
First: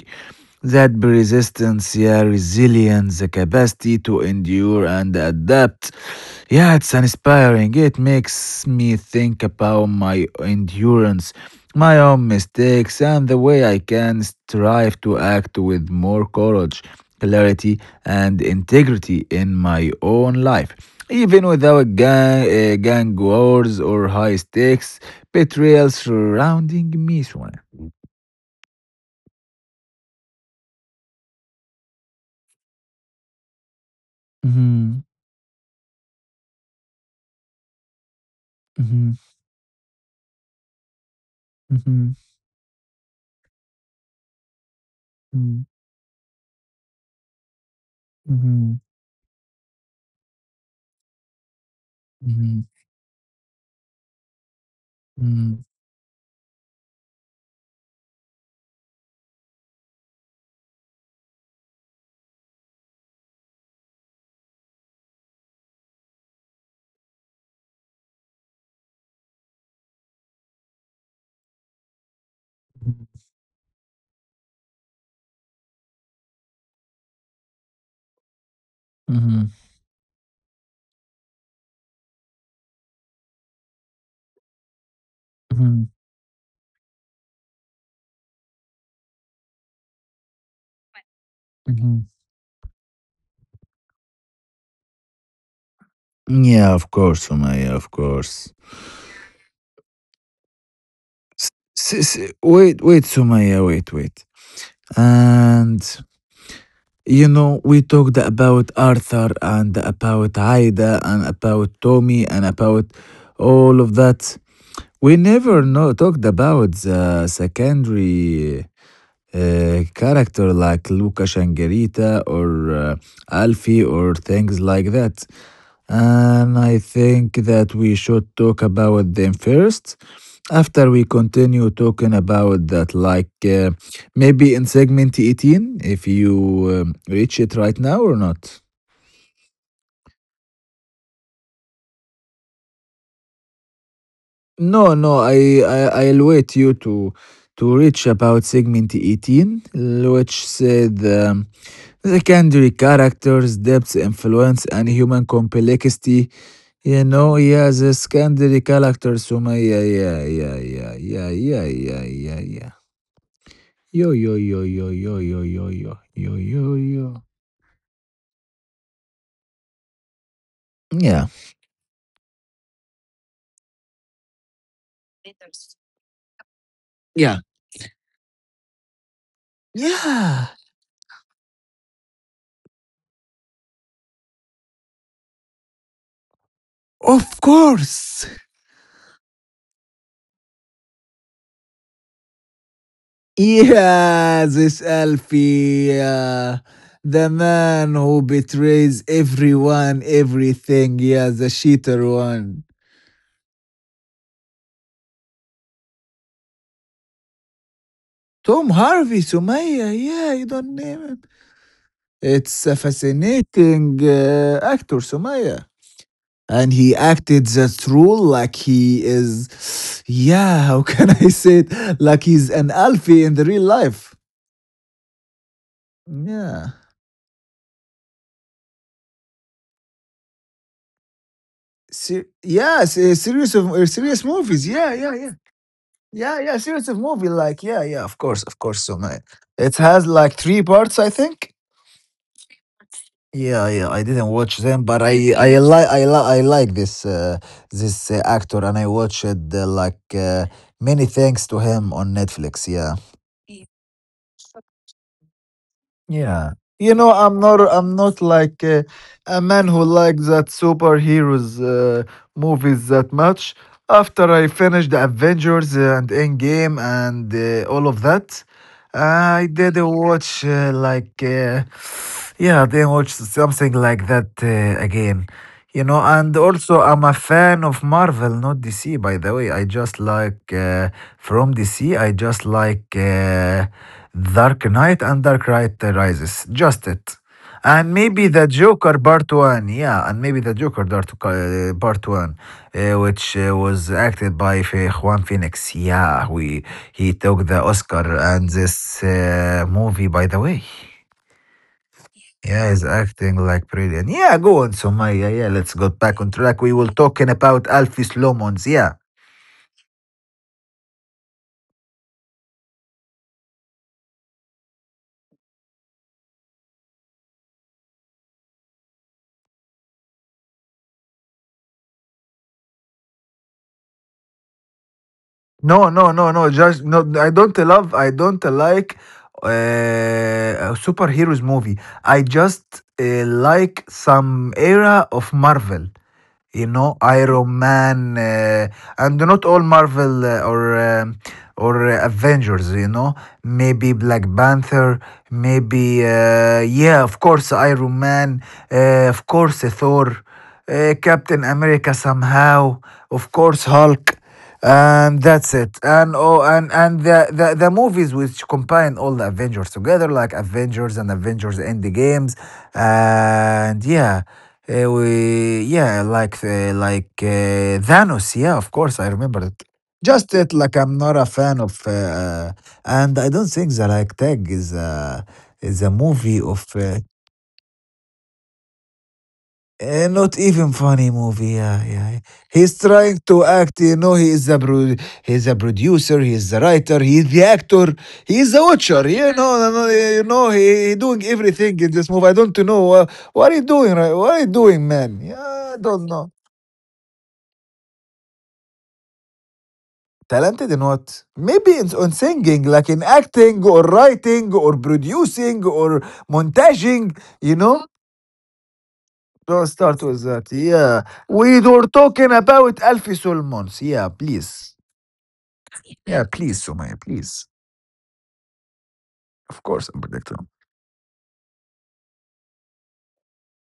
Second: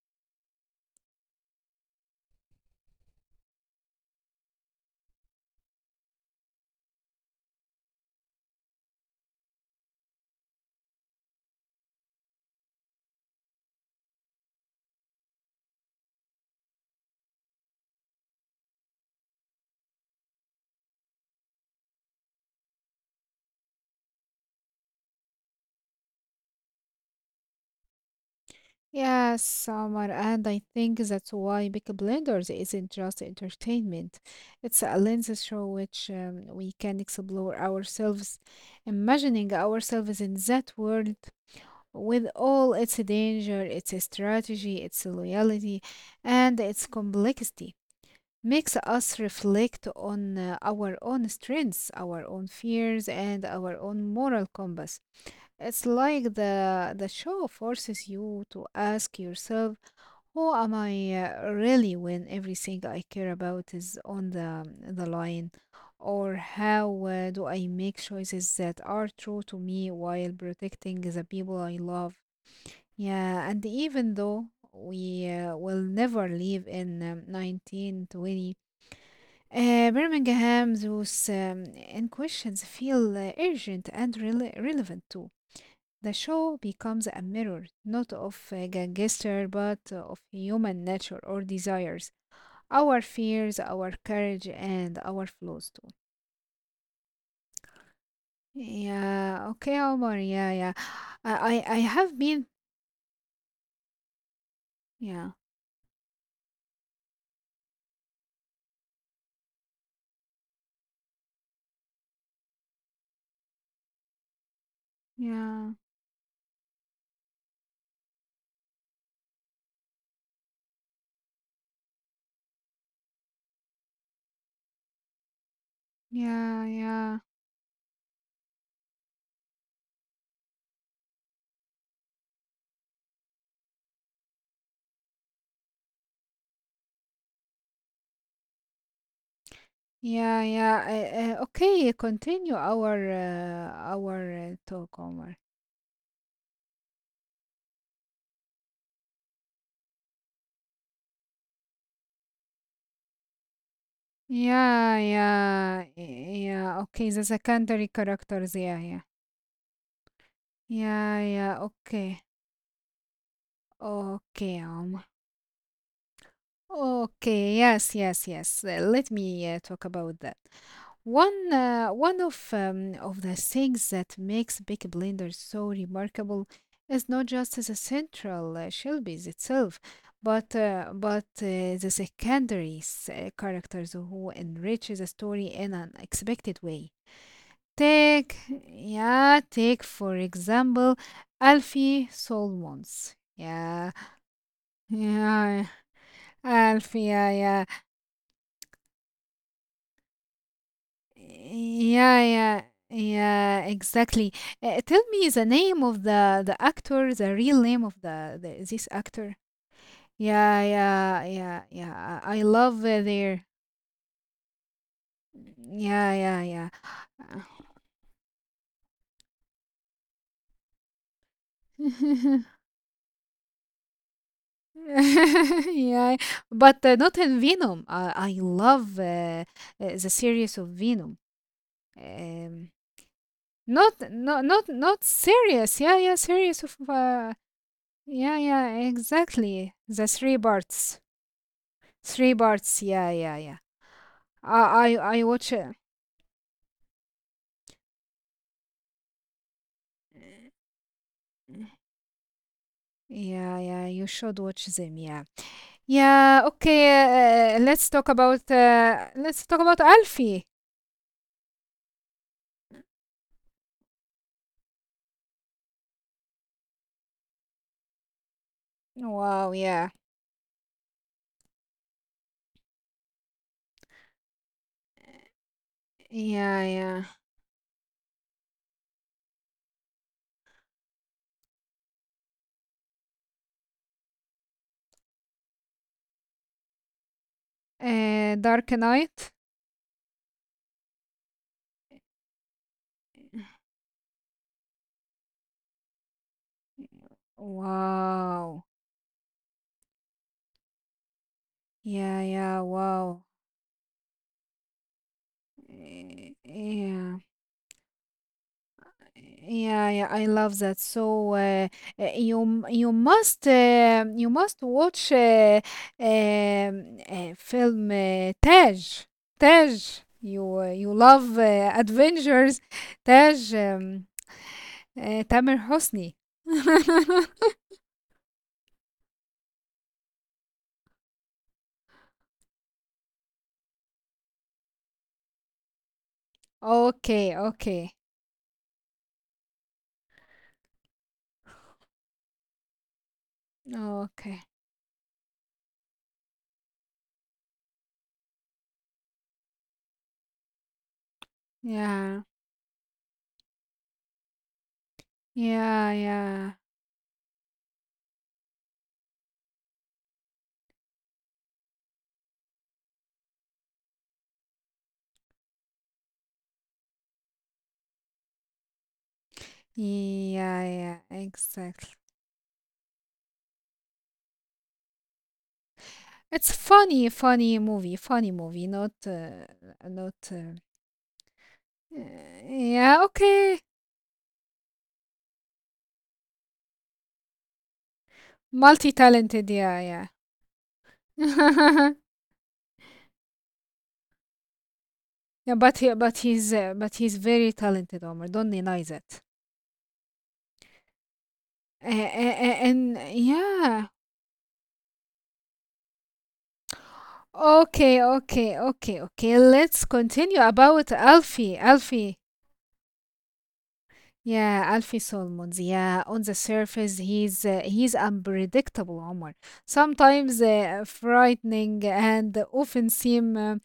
that resistance, yeah, resilience, the capacity to endure and adapt. Yeah, it's inspiring. It makes me think about my endurance, my own mistakes, and the way I can strive to act with more courage, clarity, and integrity in my own life. Even without gang, uh, gang wars or high stakes betrayal surrounding me. Shwaya. Yes, Omar, and I think that's why Big Blenders isn't just entertainment. It's a Mhm, lens through which um, we can explore ourselves, mhm, imagining ourselves in that world mhm, with all its danger, its strategy, its mhm. loyalty, and its complexity. Makes Mhm, us reflect on uh, our own strengths, our own mhm, fears, and our own moral compass. mhm, It's like the the show forces you to ask yourself, who am I uh, really when everything I care about is on the the line? Or how uh, do I make choices that are true to me while protecting the people I love? mhm, Yeah, and even though we uh, will never live in um, nineteen twenty, mhm, uh, Birmingham's those um, and questions feel uh, urgent and rele relevant too. mhm, The show becomes a mirror not of a gangster but uh, of human nature or mhm. desires, our fears, our courage, and our flaws too. Yeah, of course, Sumaya, of course. Yeah, okay, Omar. Yeah, yeah. S- I, I, I s- have s- been. wait, wait, Sumaya, wait, wait. Yeah, And you know, we talked about Arthur and about Haida and about Tommy and about all of that. We never yeah, know, talked about the secondary uh, character like Luca Shangarita or uh, Alfie or things like that. And yeah, I yeah. think that we should talk about them first. After we continue talking about that, like uh, maybe in segment eighteen, if you um, reach it right now or not. Yeah, yeah. Uh, uh, okay, continue our uh, our uh, No, talk, no, Omar. I, I I'll wait you to to reach about segment eighteen, which said. Um, secondary characters, depth, influence, and Yeah, human yeah, complexity. yeah. You Okay, the know, yeah, the secondary characters. secondary Yeah, yeah, characters. Sumaya, yeah, yeah, yeah, yeah, yeah, yeah. yeah, yeah, yeah, Okay. yeah, yeah. Yo, yo, Okay, yo, yo, um, yo, yo, yo, yo, yo, yo, yo. okay, yes, yes, yes. Uh, let me uh, talk about that. Yeah. One, uh, one of um, of the things that makes Big Blender so remarkable is not Yeah. just the central uh, Shelby's itself, Yeah, but uh, but uh, the secondary uh, characters who enrich the story in an unexpected way. of course. Take, yeah, take for example, Alfie Solomons. Yeah. Yeah, this Yeah, Alfie, uh, Alf, yeah, the yeah, man who betrays everyone, everything. Yeah, the cheater yeah, yeah, one. yeah, exactly. Uh, tell me the name of the the actor, the real name of the, the Tom this Harvey, actor. Sumaya. Yeah, you Yeah, don't name it. yeah, yeah, yeah. I I It's a love uh, their. fascinating uh, actor, Sumaya. Yeah, yeah, And yeah. he acted Uh, that role like he is, yeah, how can I say it? Like he's an Alfie in the real life. yeah, Yeah. but uh, not in Venom. I I love uh, uh, the series of Venom. Se- Um, yeah, se- series of uh, not, serious not, movies. not, Yeah, not yeah, yeah. serious. Yeah, yeah, Yeah, yeah, series of series of movie. uh, Like, yeah, yeah, of Yeah, course, of yeah, course, Sumaya. exactly. It has The like three three parts. parts, I think. Three parts. Yeah, yeah, yeah. Yeah, yeah, I didn't watch them, I I but I I watch I it. like I like I like this uh, this uh, actor, and I watched uh, like uh, many thanks to him on Netflix. Yeah. Yeah, yeah, you should watch them. Yeah. Yeah, Yeah. You know, I'm okay. Uh, not let's I'm talk not about like uh, uh a let's talk man about who likes Alfie. that superheroes uh, movies that much. After I finished the Avengers uh, and Endgame and uh, all of that, Wow, I did uh, yeah. watch uh, like uh, yeah, not watch something like that uh, again. You know, and also I'm Yeah, a fan of Marvel, not D C, by the way. I just like uh, from D C, I just like uh, Dark Knight and Dark Knight Rises. Just it. And maybe yeah. Uh, the Dark Joker Knight. Part one. Yeah, and maybe the Joker Dart- uh, Part one, uh, which uh, was acted by Fe- Juan Phoenix. Yeah, we he took the Oscar and Wow. this uh, movie, by the way. Yeah, yeah, Yeah, he's wow. acting like brilliant. Yeah, go on, Somaya. Yeah, let's go back Eh, on track. We will Yeah. talking about Alfie Lomons. Yeah. Yeah, yeah, I love that. So uh, uh, you m- you must uh, you must watch uh, um, uh, film uh, Taj. Taj. You uh, you love uh, adventures. Taj um, uh, Tamer No, Hosni. no, no, no. Just no. I don't love. I don't like uh, superheroes movie. I just uh, like some era of Marvel, you know, Okay, iron okay, man uh, and not all marvel uh, or um, or uh, avengers, you know, maybe black okay. panther, maybe uh, yeah of course iron man, uh, of course uh, thor, uh, captain america Yeah, somehow, of course hulk, and that's it. yeah, And oh, yeah, and and the, the the movies which combine all the avengers together like avengers and avengers end games, and yeah uh, we yeah, like uh, like uh, Thanos. Yeah, of course, I remember it. Just it, yeah, like I'm yeah. not a fan of, Exactly. uh, and I don't think the like tag is a is a movie It's of. Uh, funny, funny movie, funny movie. Not, uh, uh, not. not Uh, even funny movie. Yeah, Uh, yeah. He's yeah, trying to okay. act. You know, he is a pro- he's a producer. He is the writer. He is the actor. He is the watcher. You Multi-talented, know, no, no, yeah, you know, he, he doing everything yeah. in this movie. I don't know uh, what are you doing. Right? What are you doing, man? Yeah, Yeah, I but he, don't but know. he's uh, but he's very talented, Omar. Don't deny that. Talented in what? Maybe Uh, uh, in, on uh, singing, like and in acting or yeah. writing or producing or montaging, you know? Okay, okay, okay, okay. So Let's start with continue that. about Yeah. Alfie. We were Alfie. talking about Alfie Solmons. Yeah, Yeah, please. Alfie Solomons. Yeah, on Yeah, the please, surface, Sumaya, he's please. uh, he's unpredictable, Omar. Of course, I'm Sometimes predictable. uh, frightening and often seem uh,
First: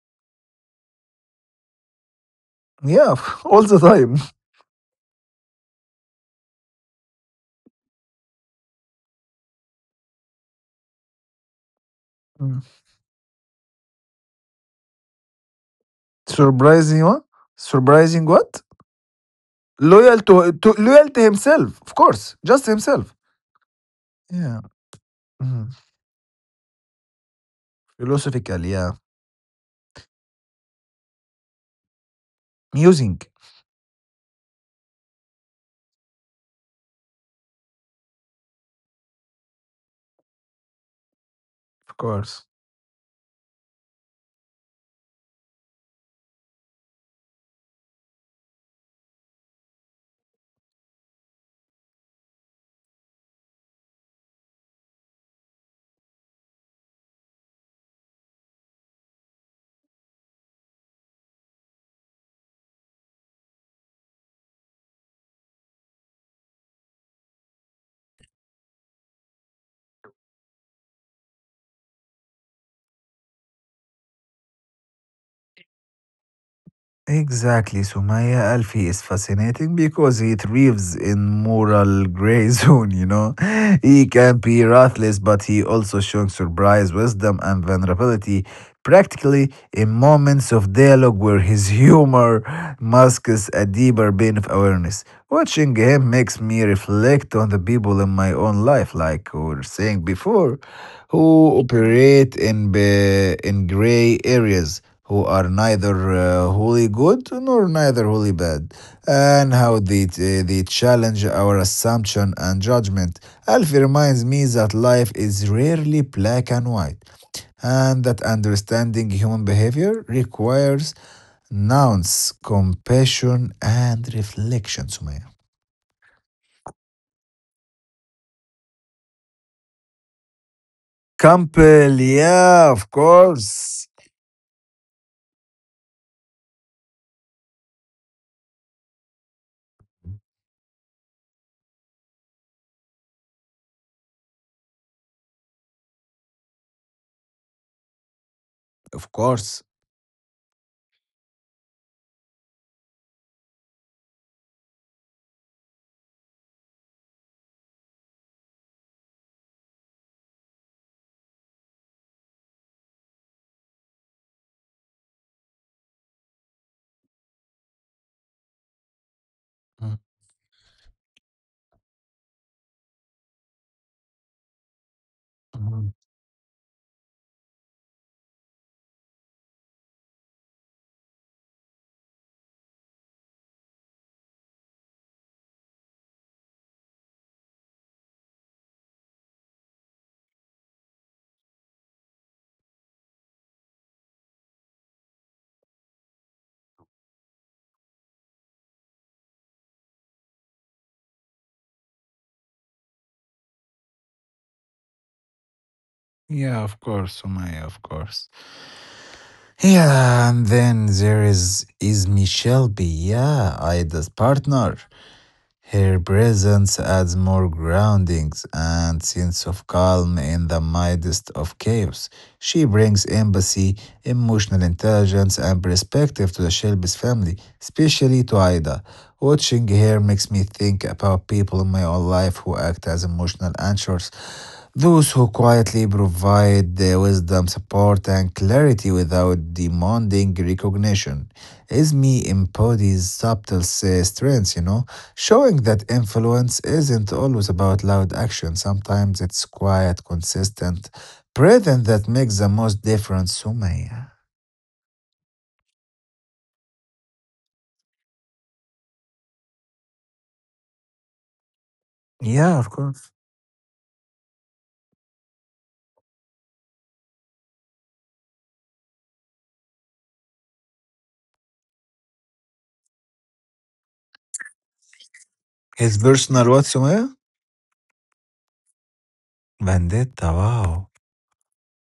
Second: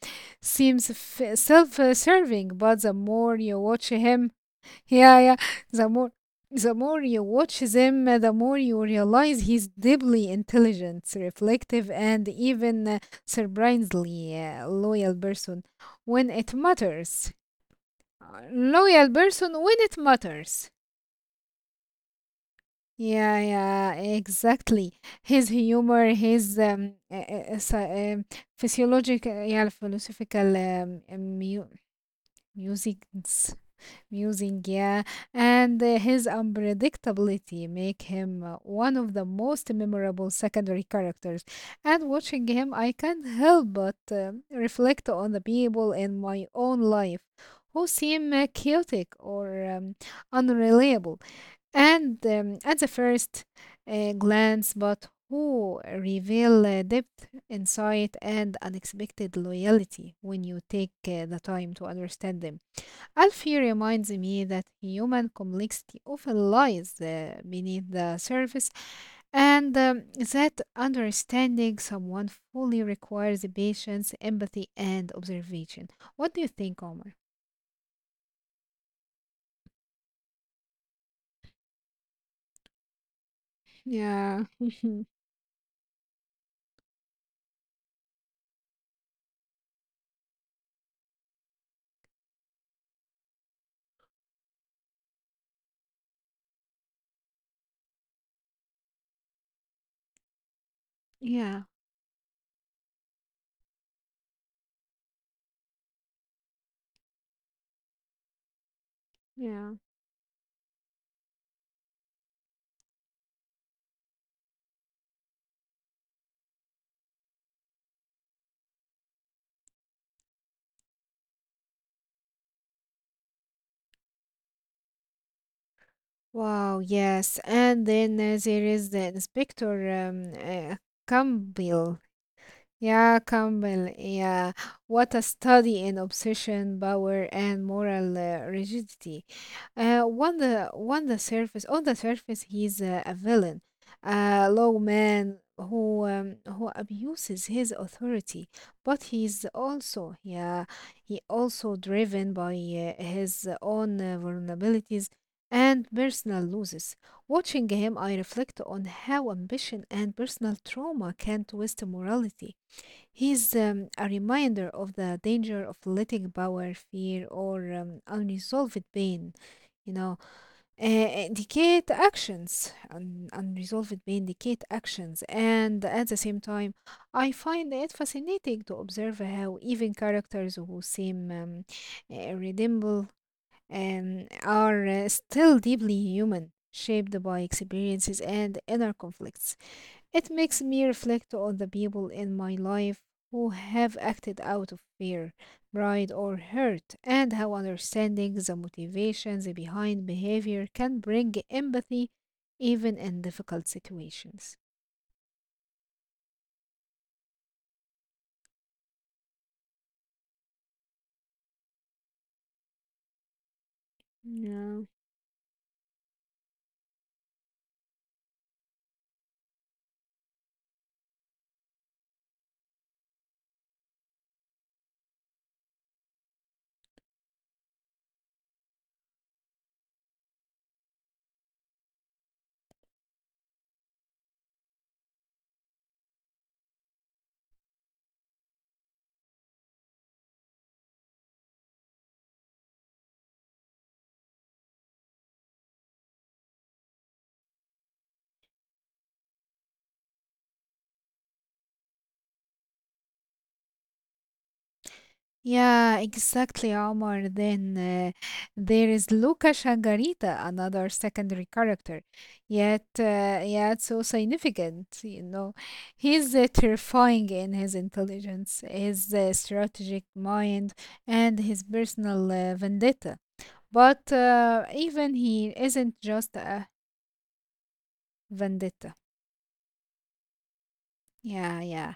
seems f- self-serving. But the Yeah, more you all the watch time. him, yeah, yeah, the more the more you watch him, uh, the more you realize he's deeply intelligent, reflective, and Mm. even uh, surprisingly uh, loyal person when it Surprising what? matters. Surprising Uh, what? Loyal person when it Loyal to, to matters. loyal to himself, of course. Just himself. Yeah, yeah, Yeah. exactly. His Mm. humor, his um, uh, uh, uh, so- um, Philosophical, yeah. physiological, yeah, philosophical um, uh, mu Musing, musings, musing, yeah, and uh, his unpredictability make him uh, one of the most memorable secondary characters. of And course. watching him, I can't help but um reflect on the people in my own life who seem uh, chaotic or um, unreliable and um, at the first uh, glance, but who reveal uh, depth, insight, and unexpected loyalty when you take uh, the time to understand them. Alfie reminds me that human complexity often lies uh, beneath the surface, and um, that understanding someone fully requires patience, empathy, and observation. What do you think, Omar? Exactly, Sumaya. Alfie is fascinating because he thrives in moral gray zone, you know. He can Yeah. be ruthless, but he also shows surprise, wisdom, and vulnerability, practically in moments of dialogue where his humor masks a deeper pain of awareness. Watching him makes me reflect on the people in my own life, like we were saying before, who yeah. operate in be in gray areas, who are neither uh, wholly good nor neither wholly bad, and Yeah. how they uh, they challenge our assumption and judgment. Alfie reminds me that life is rarely black and white, and that understanding human behavior requires nuance, compassion, and reflection, Sumaya. Wow, yes. And then uh, there is the Inspector um, uh, Campbell, Campbell. yeah, of Yeah, course. Campbell. Yeah, what a study in obsession, power, and moral uh, rigidity. Uh, on the on the surface, on the surface, he's a, a villain, a low man who um, who abuses his authority. But Of he's course. also, yeah, he also driven by uh, his own uh, vulnerabilities and personal losses. Watching him, I reflect on how ambition and personal trauma can twist morality. He's um, a reminder of the danger of letting power, fear, or um, unresolved pain, you know, uh, indicate actions. Un- unresolved pain indicate actions. And at the same time, I find it fascinating to observe how even characters who seem um, uh, redeemable um, are uh, still deeply human, shaped by experiences and inner conflicts. It makes me reflect on the people in my life who have acted out of fear, pride, or hurt, and how understanding the motivations behind behavior can bring empathy even in difficult situations. Yeah, of course, Sumaya, of course. Yeah, and then there is is Michelle B, yeah, Ida's Yeah. partner. Her presence adds more groundings and sense of calm in the midst of chaos. She brings empathy, emotional intelligence, and perspective to the Shelby's family, especially to Ida. Watching her makes me think about people in my own life who act as emotional anchors, those who quietly provide their wisdom, support, and clarity without demanding recognition. Esme embodies subtle uh, strengths, you know, showing that influence isn't always about loud action. Sometimes it's quiet, consistent presence that makes the most difference, Sumaya. Yeah, exactly, Omar. Then uh, there is Luca Shangarita, another secondary character, Yeah, of yet uh, course. yet so significant. You know, he's uh, terrifying in his intelligence, his uh, strategic mind, and his personal uh, vendetta. But uh, even he isn't His just personal a what, Sumaya? vendetta. Vendetta, wow. Yeah, yeah.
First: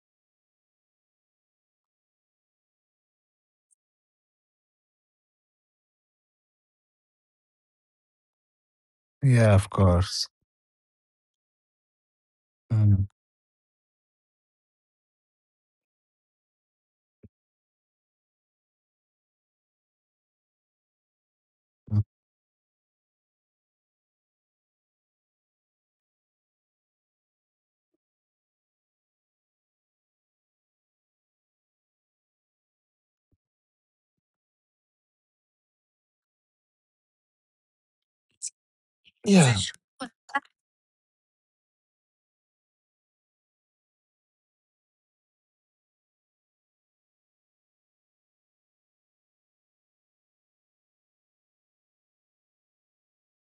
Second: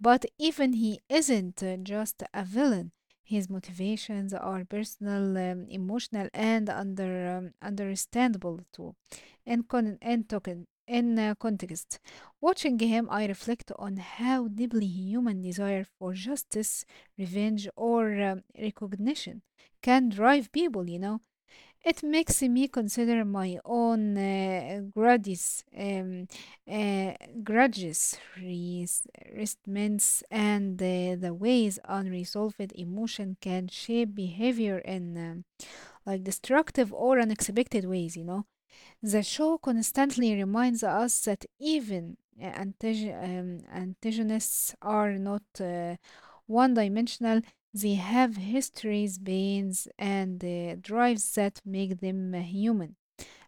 But even he isn't uh, just a villain. His motivations are personal, um, emotional, and under um, understandable too. Yeah, In of con- in course. token in uh, context, watching Mm. him, I reflect on how deeply human desire for justice, revenge, or um, recognition can drive people. You know. It makes me consider my own uh, grudges, um, uh, grudges, res- resentments, and uh, the ways unresolved emotion can shape behavior in um, like destructive or unexpected ways. You know. The Yeah. show constantly reminds us that even uh, antag- um, antagonists are not uh, one dimensional. They have histories, pains, and uh, drives that make them uh, human.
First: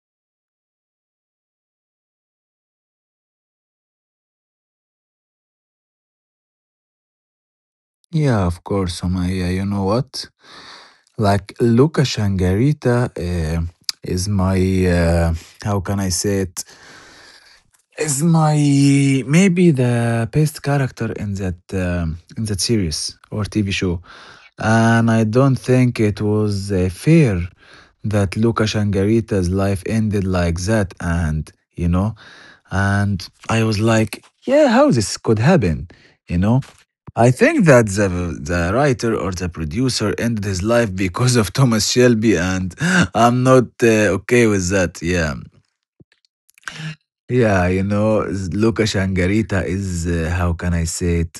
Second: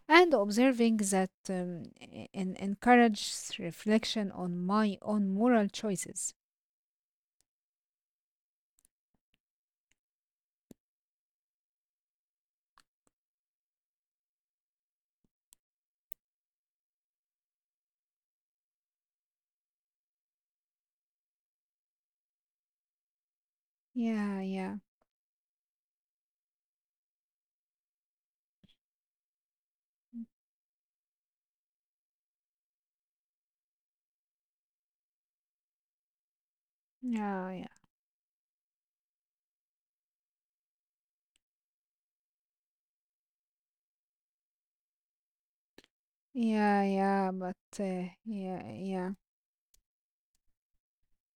And observing that um, e- en- encourages reflection on my own moral choices. Yeah, of course, Sumaya. You know what? Like, Luca Shangarita uh, is my, uh, how can I say it? Is my maybe the best character in that um, in that series or T V show, Yeah, yeah, and I don't think it was uh, fair that Luca Shangarita's life ended like that, and you know, and I was like, yeah, how this could happen. You know, I yeah, think yeah, that the the writer or the producer ended his life because of Thomas Shelby, and I'm not uh, okay with that. Yeah. yeah, yeah, but Yeah, you know, uh, s- yeah, Luca yeah, Shangarita is, uh, how can I say it?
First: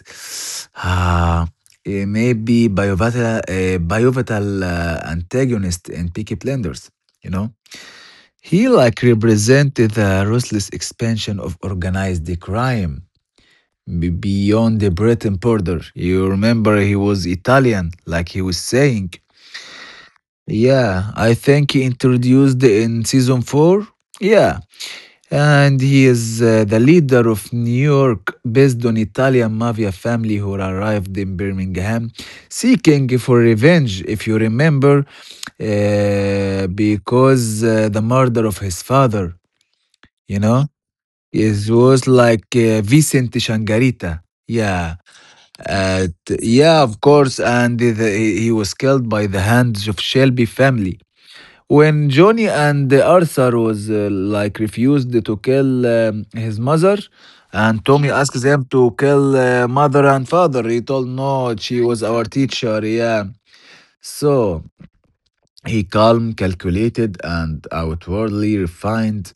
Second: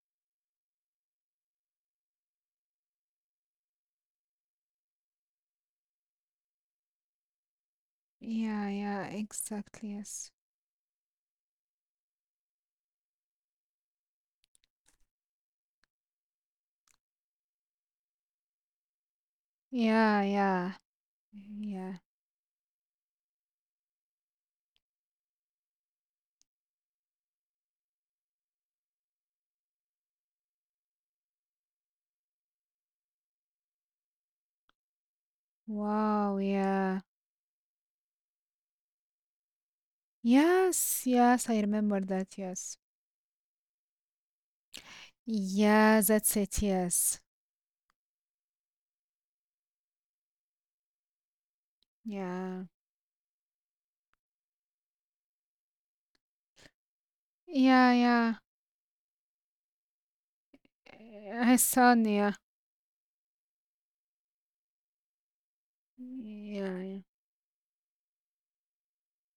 Ah, eh, maybe biovatal, uh, biovatal uh, antagonist in Peaky Blinders, you know? yeah, He like yeah, represented exactly, the yes. ruthless expansion of organized crime be- beyond the Britain border. You remember he was Italian, like he was saying. Yeah, yeah. Yeah, I think he Yeah. introduced in season four. Yeah, and he is uh, the leader of New York based on Italian mafia family who arrived in Birmingham seeking for revenge if you remember Wow. uh, Yeah. because uh, the murder of his father, you know, Yes. Yes, I it remember was that. like Yes. uh, Vicente Shangarita, yeah, Yeah, uh, that's t- it. yeah, of Yes. course, and the, he he was killed by the hands of Shelby family when Johnny Yeah. and Arthur was uh, like refused to kill um, his mother, and Yeah. Tommy Yeah. asked them to kill uh, mother and father, he told Uh, no, his she was son. our Yeah. teacher. Yeah. So he calm, Yeah. Yeah. calculated, and outwardly refined.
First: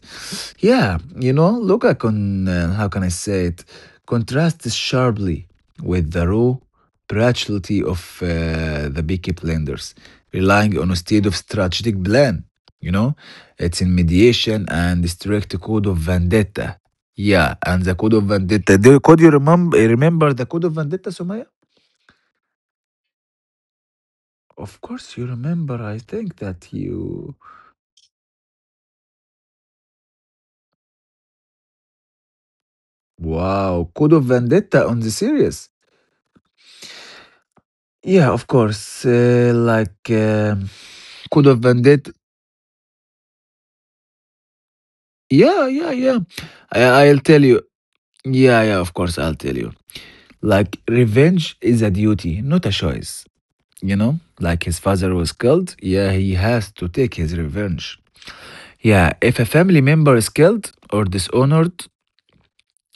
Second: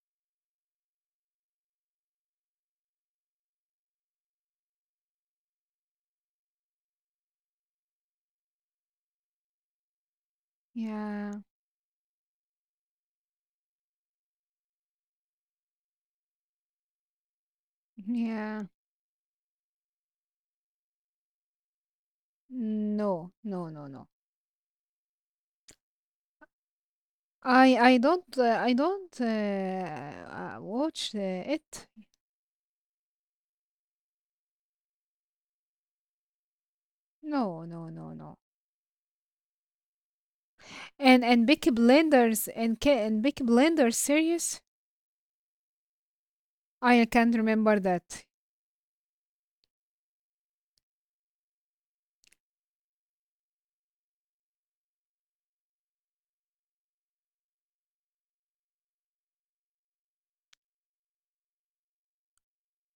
Yeah, you know, Luca can, uh, how can I say it, contrasts sharply with the raw brutality of uh, the Peaky Blinders, relying on a state of Yeah. strategic plan. You know, it's in mediation and strict code of vendetta. Yeah, and the code of Yeah. vendetta. Do, you, could you remember remember the code of vendetta, Sumaya? No, no, no, no. Of course, you remember. I think that you. I. I don't. Uh, I don't uh, uh, watch uh, it. Wow, Code of Vendetta on the series? No, no, no, Yeah, no. of course. Uh, like um And Code and of Big Vendetta. Blenders and Ca- and Big Blenders series. Yeah, yeah, yeah. I I, I'll can't tell you. remember that. Yeah, yeah, of course, I'll tell you. Like, revenge is a duty, not a choice. You know? Like, his father was killed. Yeah, he has to take his revenge. Yeah, if a family member is killed or dishonored,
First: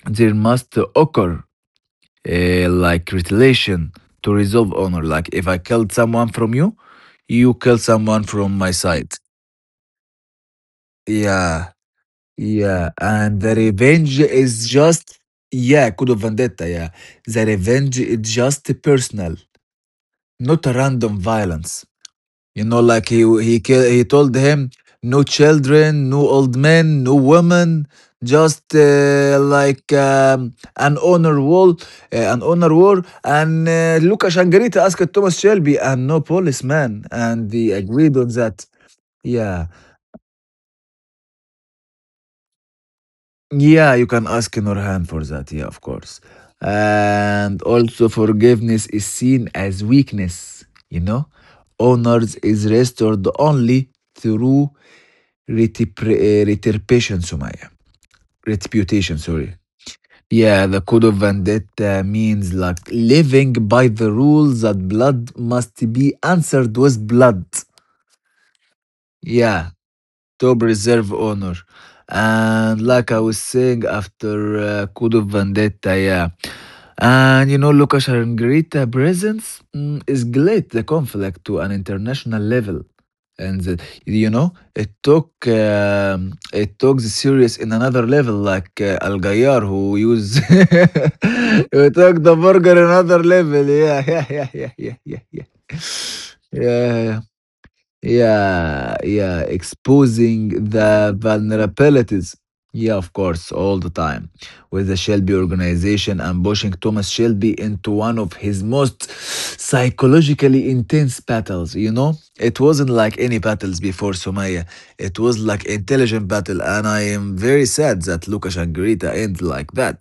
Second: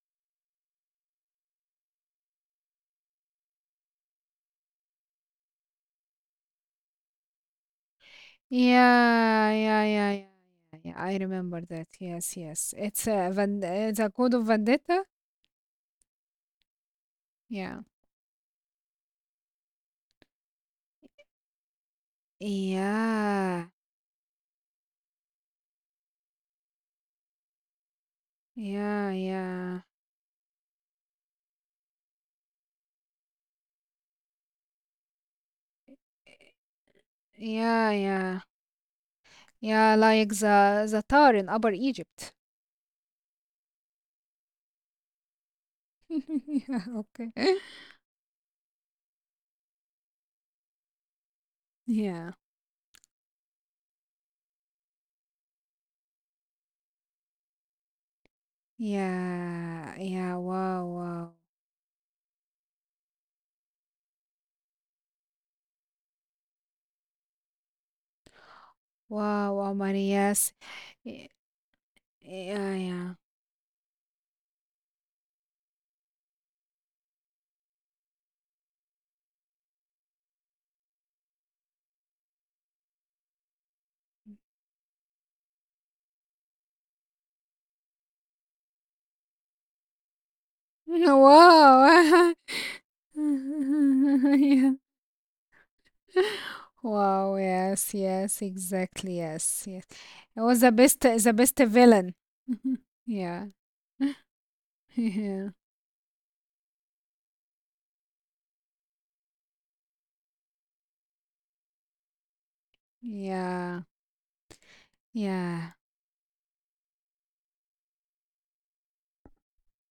there must occur uh, like retaliation to resolve honor. Like, if I killed someone from you, you kill someone from my side. Yeah, yeah, yeah, yeah, yeah, yeah, I remember Yeah, that. Yes, yes. yeah. It's a And the Van it's a revenge Code of is Vendetta. just, yeah, Code of Vendetta. Yeah. The Yeah. revenge is just personal, not a random violence. You know, like he he Yeah. kill, he told him no children, no old men, no women, just Yeah, uh, yeah. like um, an honor wall, uh, an honor war. And uh, Luca Shangarita asked Thomas Shelby and no policeman, and they Yeah, agreed on yeah. that. Yeah. Yeah, like the the Tar in Upper Egypt. Yeah, you can ask Nurhan for that. Yeah, of course. Yeah, okay. And also, forgiveness is seen as weakness, you know? Honors Yeah. is restored only through retipre- uh, retribution, Sumaya. Reputation, sorry. Yeah. Yeah. Yeah, the Wow, code of wow. vendetta means like living by the rules that blood must be answered with blood. Wow, Yeah. wow, Marias. Top reserve Yeah, honor. And like I yeah. was saying, after uh, Code of Vendetta, yeah. And you know, Lucas and presence mm, escalate the conflict to an international level. And the, you know, it took um, it took the series in another level, like uh, Al Gayar who use who took the Wow. burger another level. Yeah, yeah, yeah, yeah, Yeah. yeah, yeah, yeah. Yeah, yeah. Wow, yes, yes, Yeah, exactly. yeah, Yes, yes. exposing It was the best the the best villain. vulnerabilities. Yeah, of course, Yeah. all the time. With the Shelby Yeah. organization and pushing Thomas Shelby into one of his most psychologically intense battles, you know? It wasn't like any battles Yeah. before, Somaya. It was like intelligent battle, and I am very sad that Lucas and Greta end like that.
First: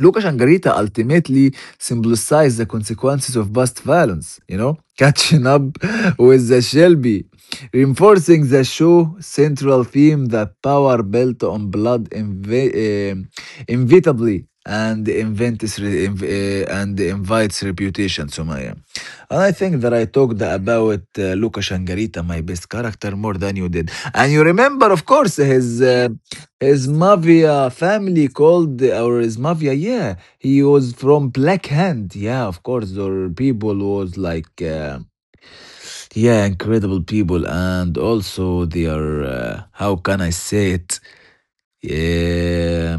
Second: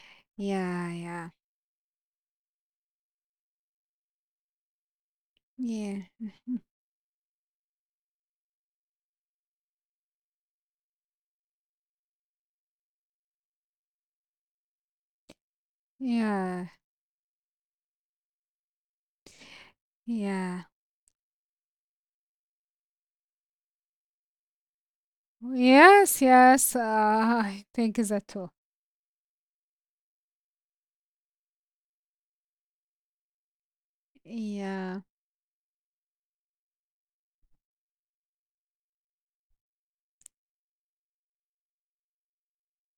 Luca Shangarita Yeah. Yeah. ultimately symbolized the consequences of past violence, you know, catching up Yeah. Yeah. with the Shelby, reinforcing the show's central theme that power built on blood inv- um, inevitably and invents re- inv- uh, and invites reputation, Sumaya. And I think that I Yeah. talked Yeah. about uh, Luca Shangarita, my best character, more than you did. And you remember, of course, his uh, Yes, yes. Uh, his I mafia think family that too. called, or his mafia, yeah, he was from Black Hand, yeah, of course. Or people was like, uh, Yeah. yeah, incredible people, and also they are, uh, how can I say it, yeah,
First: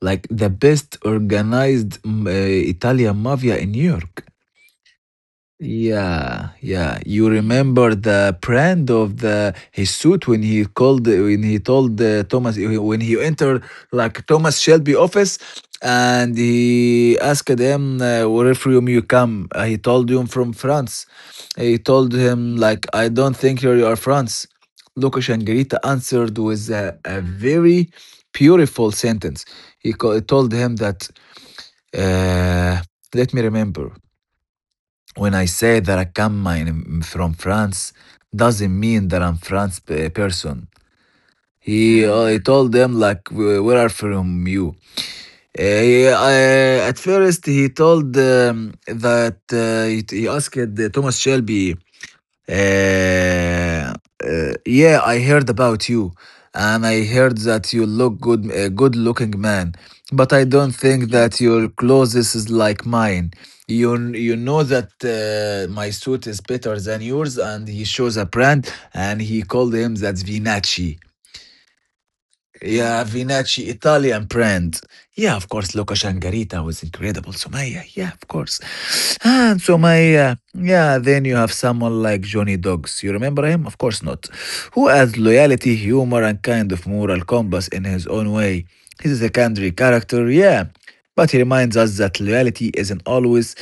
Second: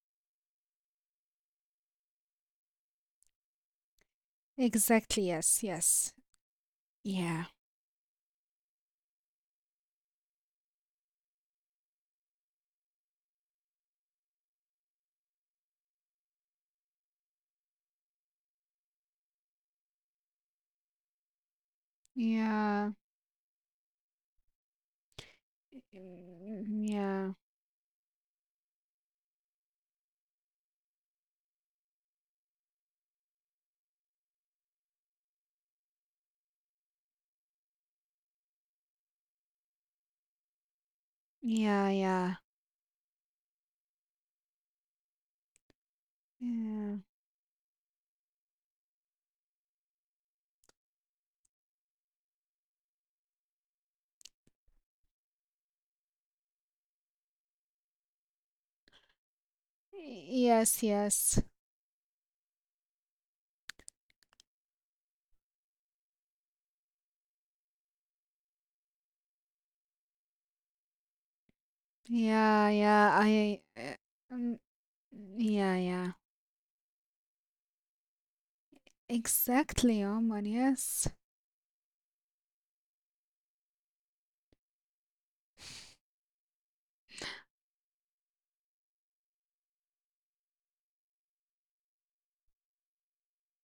like the best organized mm, uh, Italian mafia in New York. Exactly. Yes, yes. Yeah, yeah. You Yeah. remember the brand of the his suit when he called when he told uh, Thomas when he entered like Thomas Shelby office, and he asked him uh, where from you come. Uh, he told him from France. Uh, He told him like Yeah. I don't think you are France. Lucas Angelita answered Mm, with a, a yeah. very beautiful sentence. He co- told him that uh, let me remember when I say that I come I from France, doesn't mean that I'm France p- person. Yeah. He, uh, Mm. Yeah. he told them like, "Wh- where are from you?" Uh, he, uh, Yeah. at first, he told um, that uh, he, he asked uh, Thomas Shelby, uh, uh, yeah, I heard about you, and I heard that you look good, a good-looking man. But I don't Yes, think yes. that your clothes is like mine. You you know that uh, my suit is better than yours, and he shows a brand, and he called him that's Vinacci. Yeah, Yeah, yeah, I, Vinacci, uh, Italian um, brand. Yeah, of yeah, course, Luca yeah, Shangarita was incredible, Sumaya, yeah, of course. And exactly, Omar. Sumaya, yeah, Yes. then you have someone like Johnny Dogs. You remember him? Of course not. Who adds loyalty, humor, and kind of moral compass in his own way. He's a secondary character, yeah, but he reminds us that loyalty isn't always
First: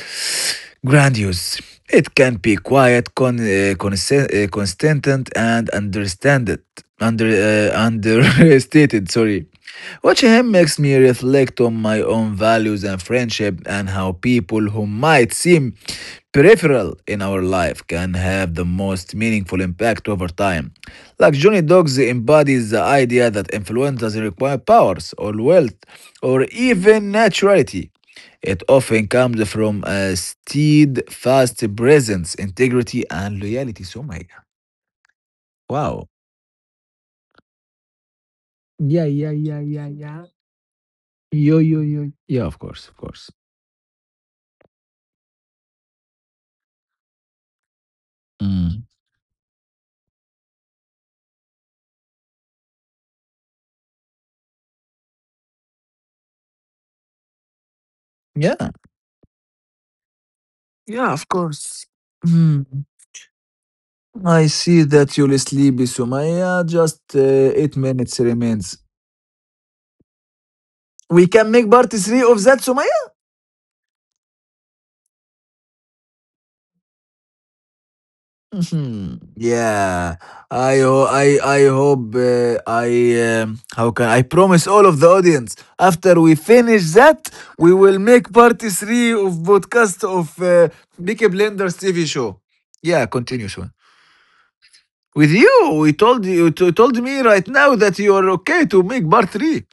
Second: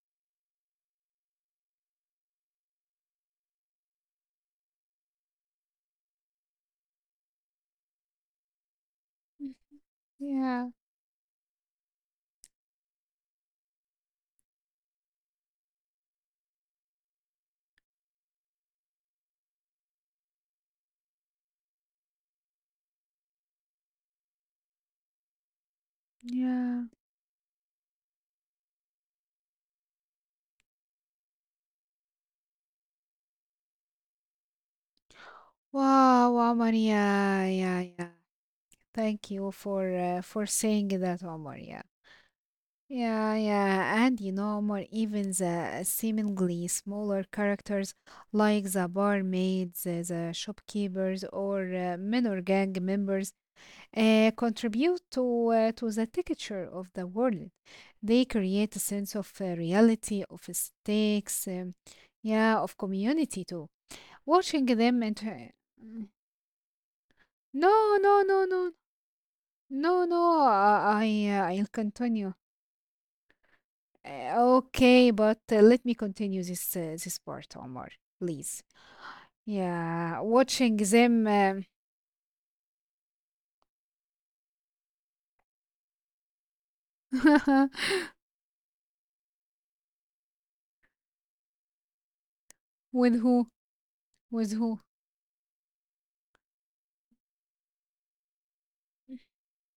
grandiose. It can be quiet, con, uh, conse- uh, constant, and understanded, under uh, understated. Sorry. Mm, Watching him yeah, makes me reflect on my own values and friendship, and how people who might seem peripheral in our life can have the most meaningful impact over time. Like Johnny Dogs embodies the idea that influencers require powers or wealth or yeah. even naturality. It often comes from a steadfast presence, integrity, and loyalty. So, my wow. Wow, Omar. Yeah, yeah, yeah. Yeah, yeah, Thank you yeah, yeah, for uh, yeah. for saying that, Yo, Omar. yo, Yeah, yo. Yeah, of course, of course. yeah, yeah. And you know, Omar, even the seemingly smaller characters like Mm. the barmaids, uh, the shopkeepers, or uh, minor gang members uh, contribute to uh, to the texture of the world. They Yeah. create a sense of uh, reality, of Yeah, of stakes, um, course. Hmm. yeah, of community too. I Watching see them that and you'll uh, sleep, Sumaya. Just uh, eight no, minutes no, no, remains. no, no, no. I We I, uh, can I'll make part three continue. of that, Sumaya. Uh, okay, but uh, let me continue this uh, this part, Omar, please. Mhm. Yeah, Yeah, watching I ho- them I um, I hope uh, I um, how can I promise all of the audience after we finish that we will make part three of podcast of uh, Peaky Blinders T V show. Yeah, with who, continue soon. with who. With you, we told you to, told me right now that you are okay to make part three.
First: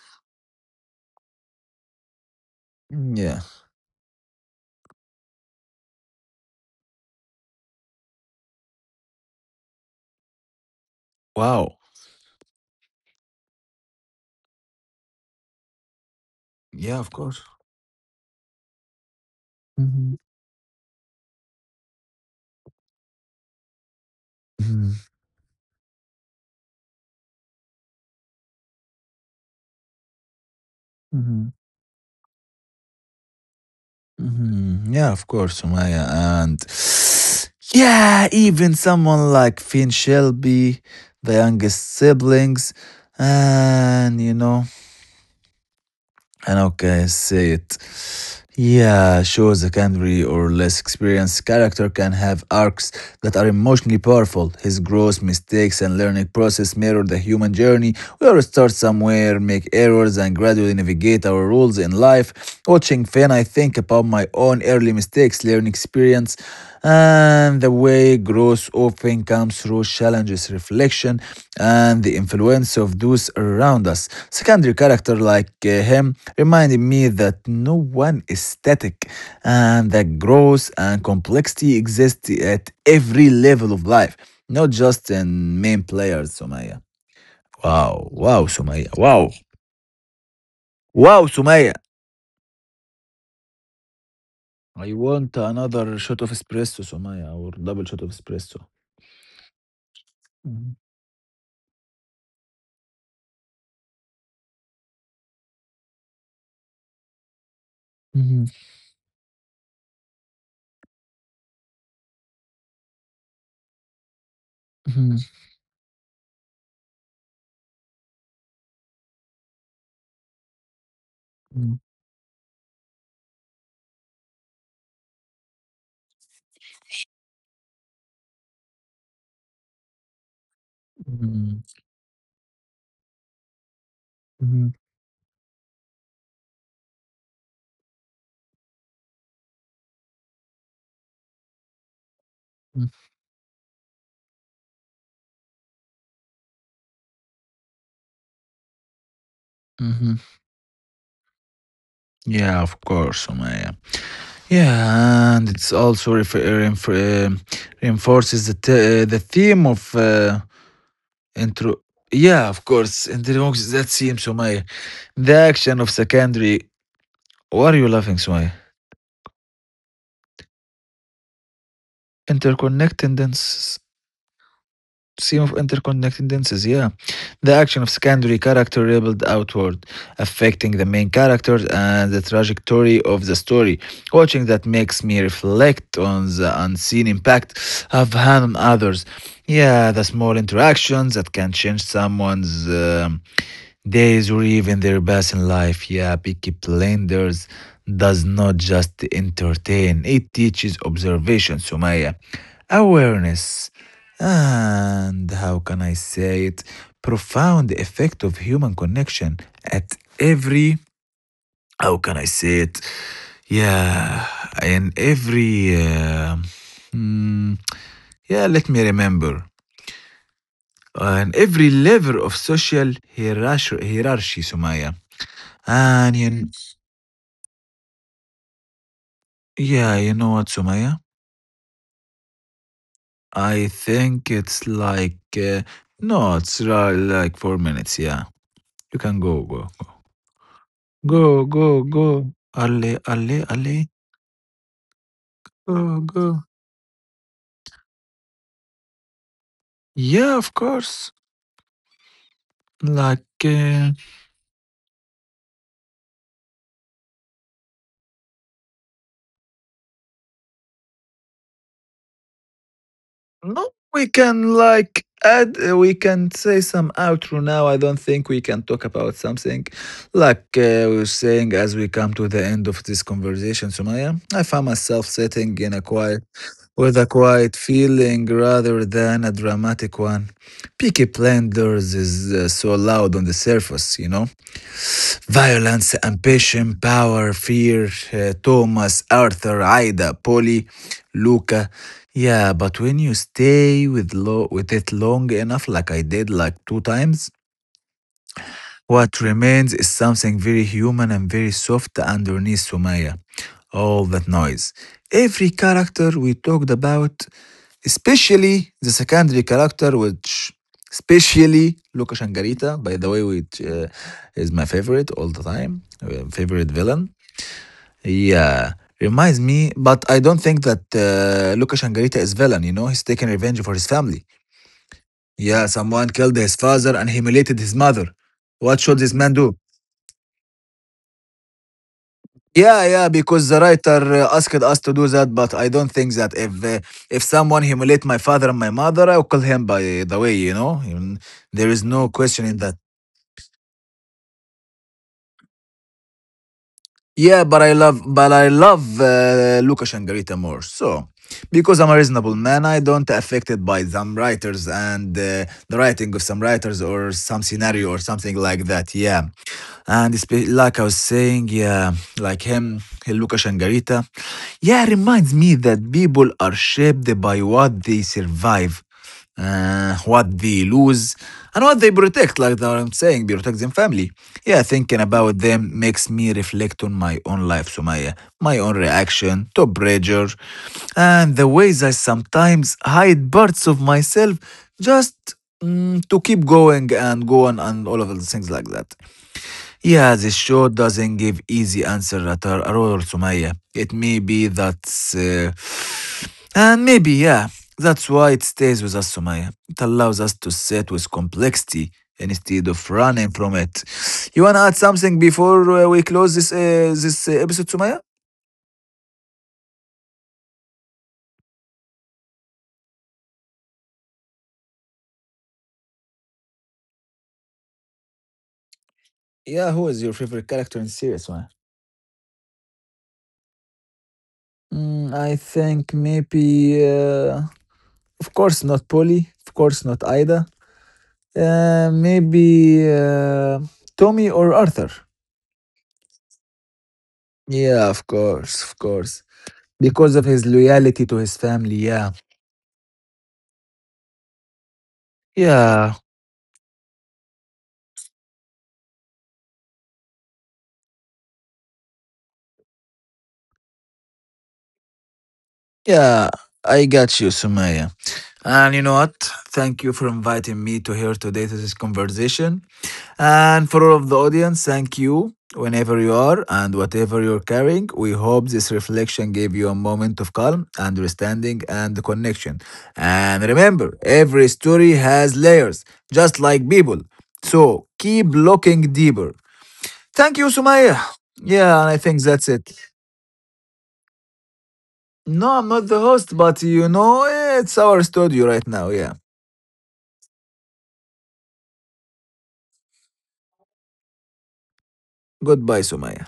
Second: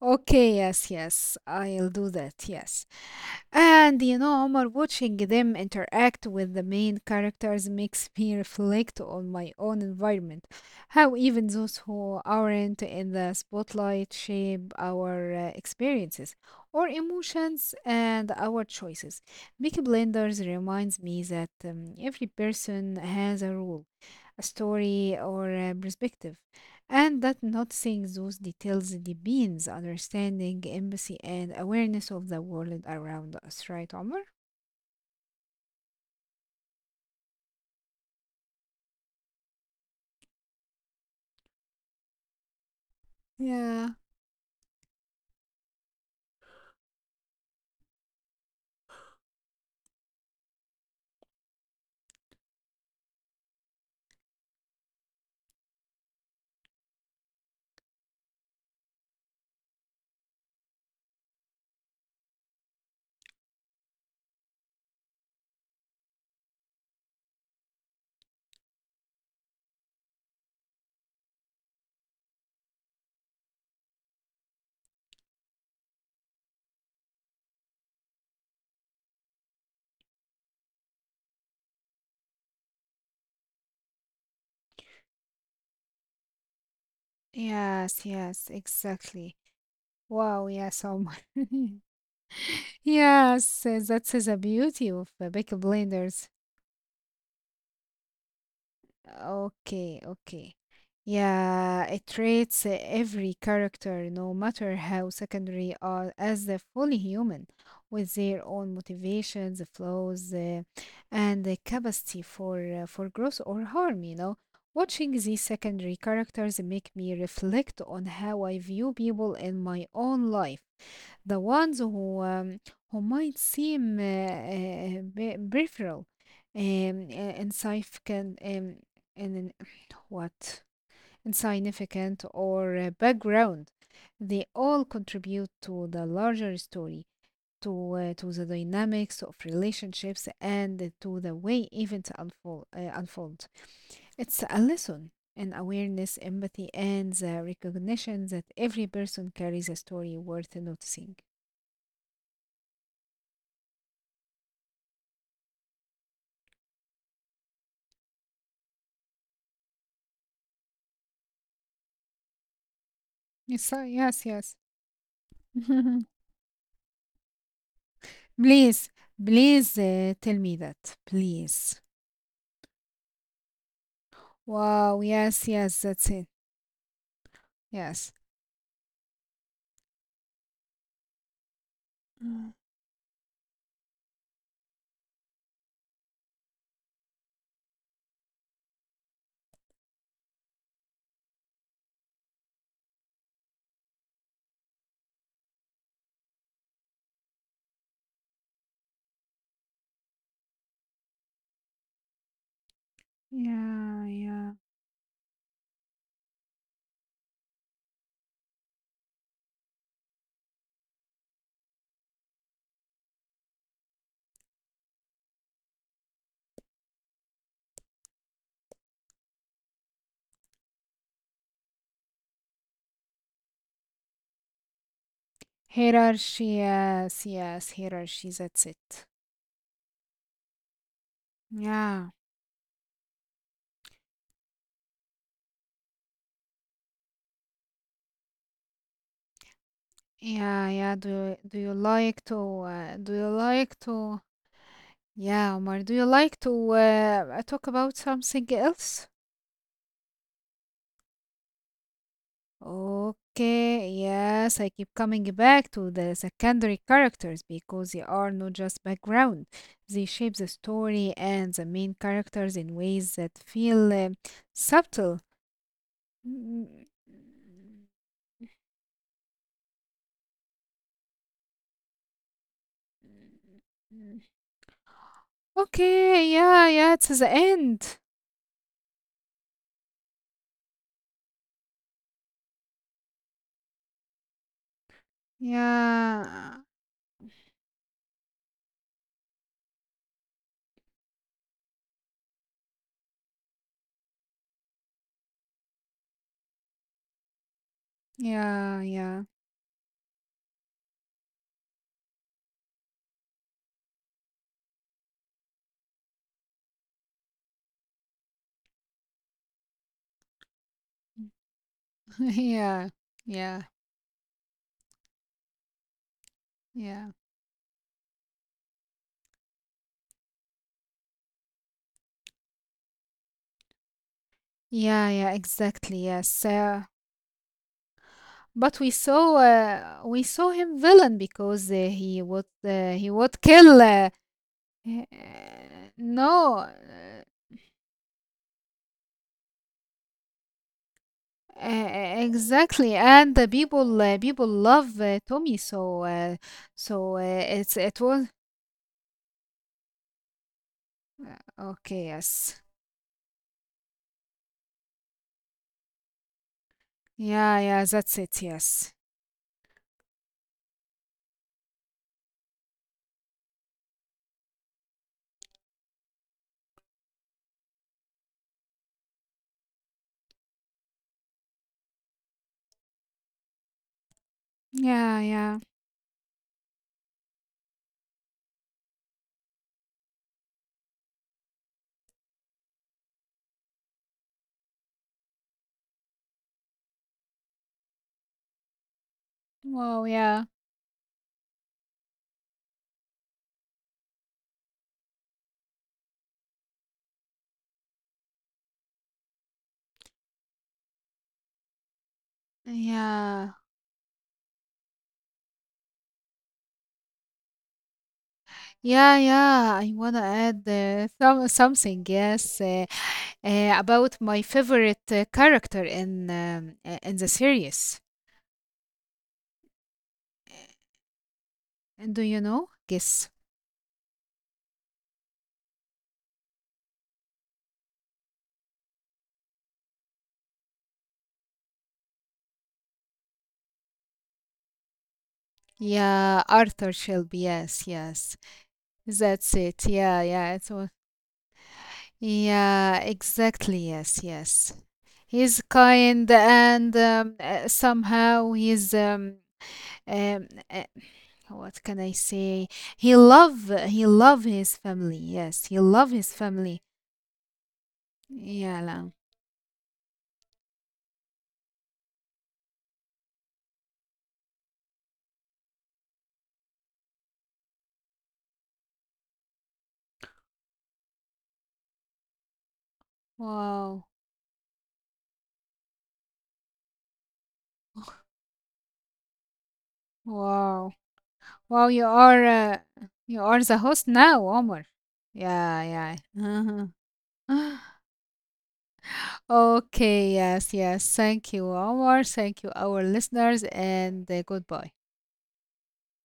Okay, yes, yes, I'll do that. Yes. Yeah. And you know, Omar, watching them interact with the main characters makes me reflect on my own environment. How even those Wow. who aren't in the spotlight shape our uh, experiences or Yeah, of course. emotions and our choices. Peaky Mhm. Blinders reminds me that um, every person has a role, a Mhm. story, or a perspective, and that noticing those details deepens understanding, empathy, Mhm. and awareness of the world around us, right, Omar? Mhm. Yeah, of course, Sumaya. And yeah, even someone like Finn Shelby, the youngest siblings, Yeah. and you know. And okay, say it. Yeah, sure, the secondary or less experienced character can have arcs that are emotionally powerful. His growth, mistakes, and learning process mirror the human journey. We all start somewhere, make errors, and gradually navigate our roles in life. Watching Finn, I think about my own early mistakes, learning experience, and the way growth often comes through challenges, reflection, and the influence of those around us. Secondary character like uh, him reminding me that no one is static and that growth and complexity exist at every level of life, not just in main players, Sumaya. Wow, Yes, wow, yes, Sumaya, wow, exactly. Wow, yes, Omar. wow, Sumaya. Yes, uh, that is the I beauty of uh, want Baker another shot of Blenders. espresso, Sumaya, or double shot of espresso. Okay, okay. Yeah, it treats uh, every character, no matter how secondary, are as a fully human, with Mhm, their own motivations, flaws, uh, and the capacity for uh, for growth or harm. You know, watching mhm, these secondary characters make me reflect on how I view people in my own life, the mhm, ones who um, who might seem uh, uh, be- peripheral, um, uh, insignificant, um, and in- what mhm, insignificant or uh, background. They mhm, all contribute to the larger story, to uh, to the dynamics of relationships, and to the way events unfold. mhm, Uh, unfold. It's a lesson in awareness, empathy, and the recognition that every person carries a mhm. story worth noticing. Yeah, of course, Sumaya. Yeah, and it's also ref- uh, reinf- um, reinforces the t- uh, the theme of uh, intro. Yeah, of course, interrupts Yes, that uh, theme, yes, yes. Sumaya. The action of secondary. Why are you laughing, Sumaya? Please, please uh, tell me that, please. Interconnectedness Wow, theme yes, of yes, that's interconnected it. dances, yeah. The action of Yes. secondary character rebelled outward, affecting the main character and the Mm. trajectory of the story. Watching that makes me reflect on the unseen impact I've had on others. Yeah, the small interactions that can change someone's um, days or even their best in life. Yeah, Peaky Blinders does not just entertain, it teaches observation, Sumaya, awareness, Yeah, yeah. and how can I say it? Profound effect of human connection at every, how can I say it? Yeah, in every, uh, mm, yeah, let me remember. On every level of social hierarchy, hierarchy, Sumaya. And you, Hierarchy, yes, yes, hierarchy, that's it. yeah, you know what, Sumaya? Yeah, I think it's like, uh, no, it's ra- like four minutes, yeah. You can go, go. yeah, yeah. Do Go, you, do go, you go. like to, Alle, uh, do you alle, alle. like to, yeah, Omar, Go, do you go. like to uh, talk about something else? Yeah, of course. Like, uh, Okay, yes, I keep coming back to the secondary characters because they are not just background. They shape the story and the main characters in ways that no, feel we uh, can like subtle. add, uh, we can say some outro now. I don't think we can talk about something like uh, we we're saying as we come to the end of this conversation, Sumaya. I found myself sitting in a quiet, Okay, yeah, with yeah, a it's the quiet end. feeling rather than a dramatic one. Peaky Blinders is uh, so loud on the surface, you know? Violence, Yeah, ambition, power, fear, uh, Thomas, Arthur, Ida, Polly, Luca. Yeah, but when you stay with lo- with it long enough, like I did like two times, yeah, what yeah, remains is something very human and very soft underneath, Sumaya. All that noise. Every character we talked about, especially the secondary character, which especially Luca Shangarita, yeah, by the way, which yeah, uh, is my favorite all the time, uh, favorite villain. yeah, Yeah, reminds me, but I don't think that uh, Luca Shangarita is villain. You know, he's taking revenge for his family. yeah, yeah, Yeah, exactly, someone killed yes. his Uh, father and humiliated his mother. What But we should this man saw do? uh, we saw him villain because uh, he would Yeah, uh, yeah, he would because the kill. writer Uh, uh, asked us to uh, do that, but I don't think that if no, uh, uh, if someone humiliate my father and my mother, I'll kill him, by the way, you know. Even- there is no uh, question in that. exactly, and the people uh, people love uh, Tommy, so uh, so uh, Yeah, but I it's love it was but I love uh, Lucas and Garita more. So, because I'm a okay. reasonable Yes, man, I don't affected by some writers and uh, the writing of some writers or some yeah, yeah, scenario or that's something it. like Yes, that. Yeah. And it's be- like I was saying, yeah, like him, he Luca Shangarita. Yeah, reminds me that people are shaped by what they survive, uh, what they lose, and what they protect. Like that I'm saying, protect them family. Yeah, thinking yeah, about yeah. them makes me reflect on my own life, so my, uh, my own reaction to pressure, and the ways I sometimes hide parts of myself just mm, to keep going and go on and all of the things like that. Wow, Yeah, this yeah, show doesn't give easy answer at all, at all, Sumaya. It may be that's, uh, and maybe yeah, that's why it stays with us, Sumaya. It allows us to sit with complexity instead of running from yeah, it. You wanna add something before uh, we close this uh, this uh, episode, Sumaya? yeah, yeah. I wanna add uh, some something. Yes. Uh, uh, about my favorite uh, character in um, uh, in the series. Yeah, who is your favorite character in series, Sumaya? And do you know? Guess. Mm, I think maybe. Uh, Of course not Polly. Of course not Ida. Uh, maybe uh, Tommy or Arthur. Yeah, Arthur Shelby. Yeah, Yes, of yes. course, of course. That's it. Because of Yeah, his yeah. It's all. loyalty to his family, yeah. Yeah, exactly. Yes, yes. He's Yeah, kind and um, uh, somehow he's um, um uh, what can I say? He love he love his family. Yes, he love yeah, his I family. got you, Sumaya. And you know Yeah. what? Lang. Thank you for inviting me to here today to this conversation. And for all of the audience, thank you whenever you are and whatever you're carrying. We hope this reflection gave you a moment of calm, understanding, and connection. And remember, Wow. every story has layers, just like people. So keep looking deeper. Thank you, Sumaya. Wow. Yeah, and I Wow, you think that's are it. uh, you are the host now, Omar. No, I'm not Yeah, the yeah. host, but you know, it's Uh-huh. our studio right now. Yeah. Okay, yes, yes. Thank you, Omar. Thank you, our listeners, and uh, goodbye. Goodbye, Sumaya.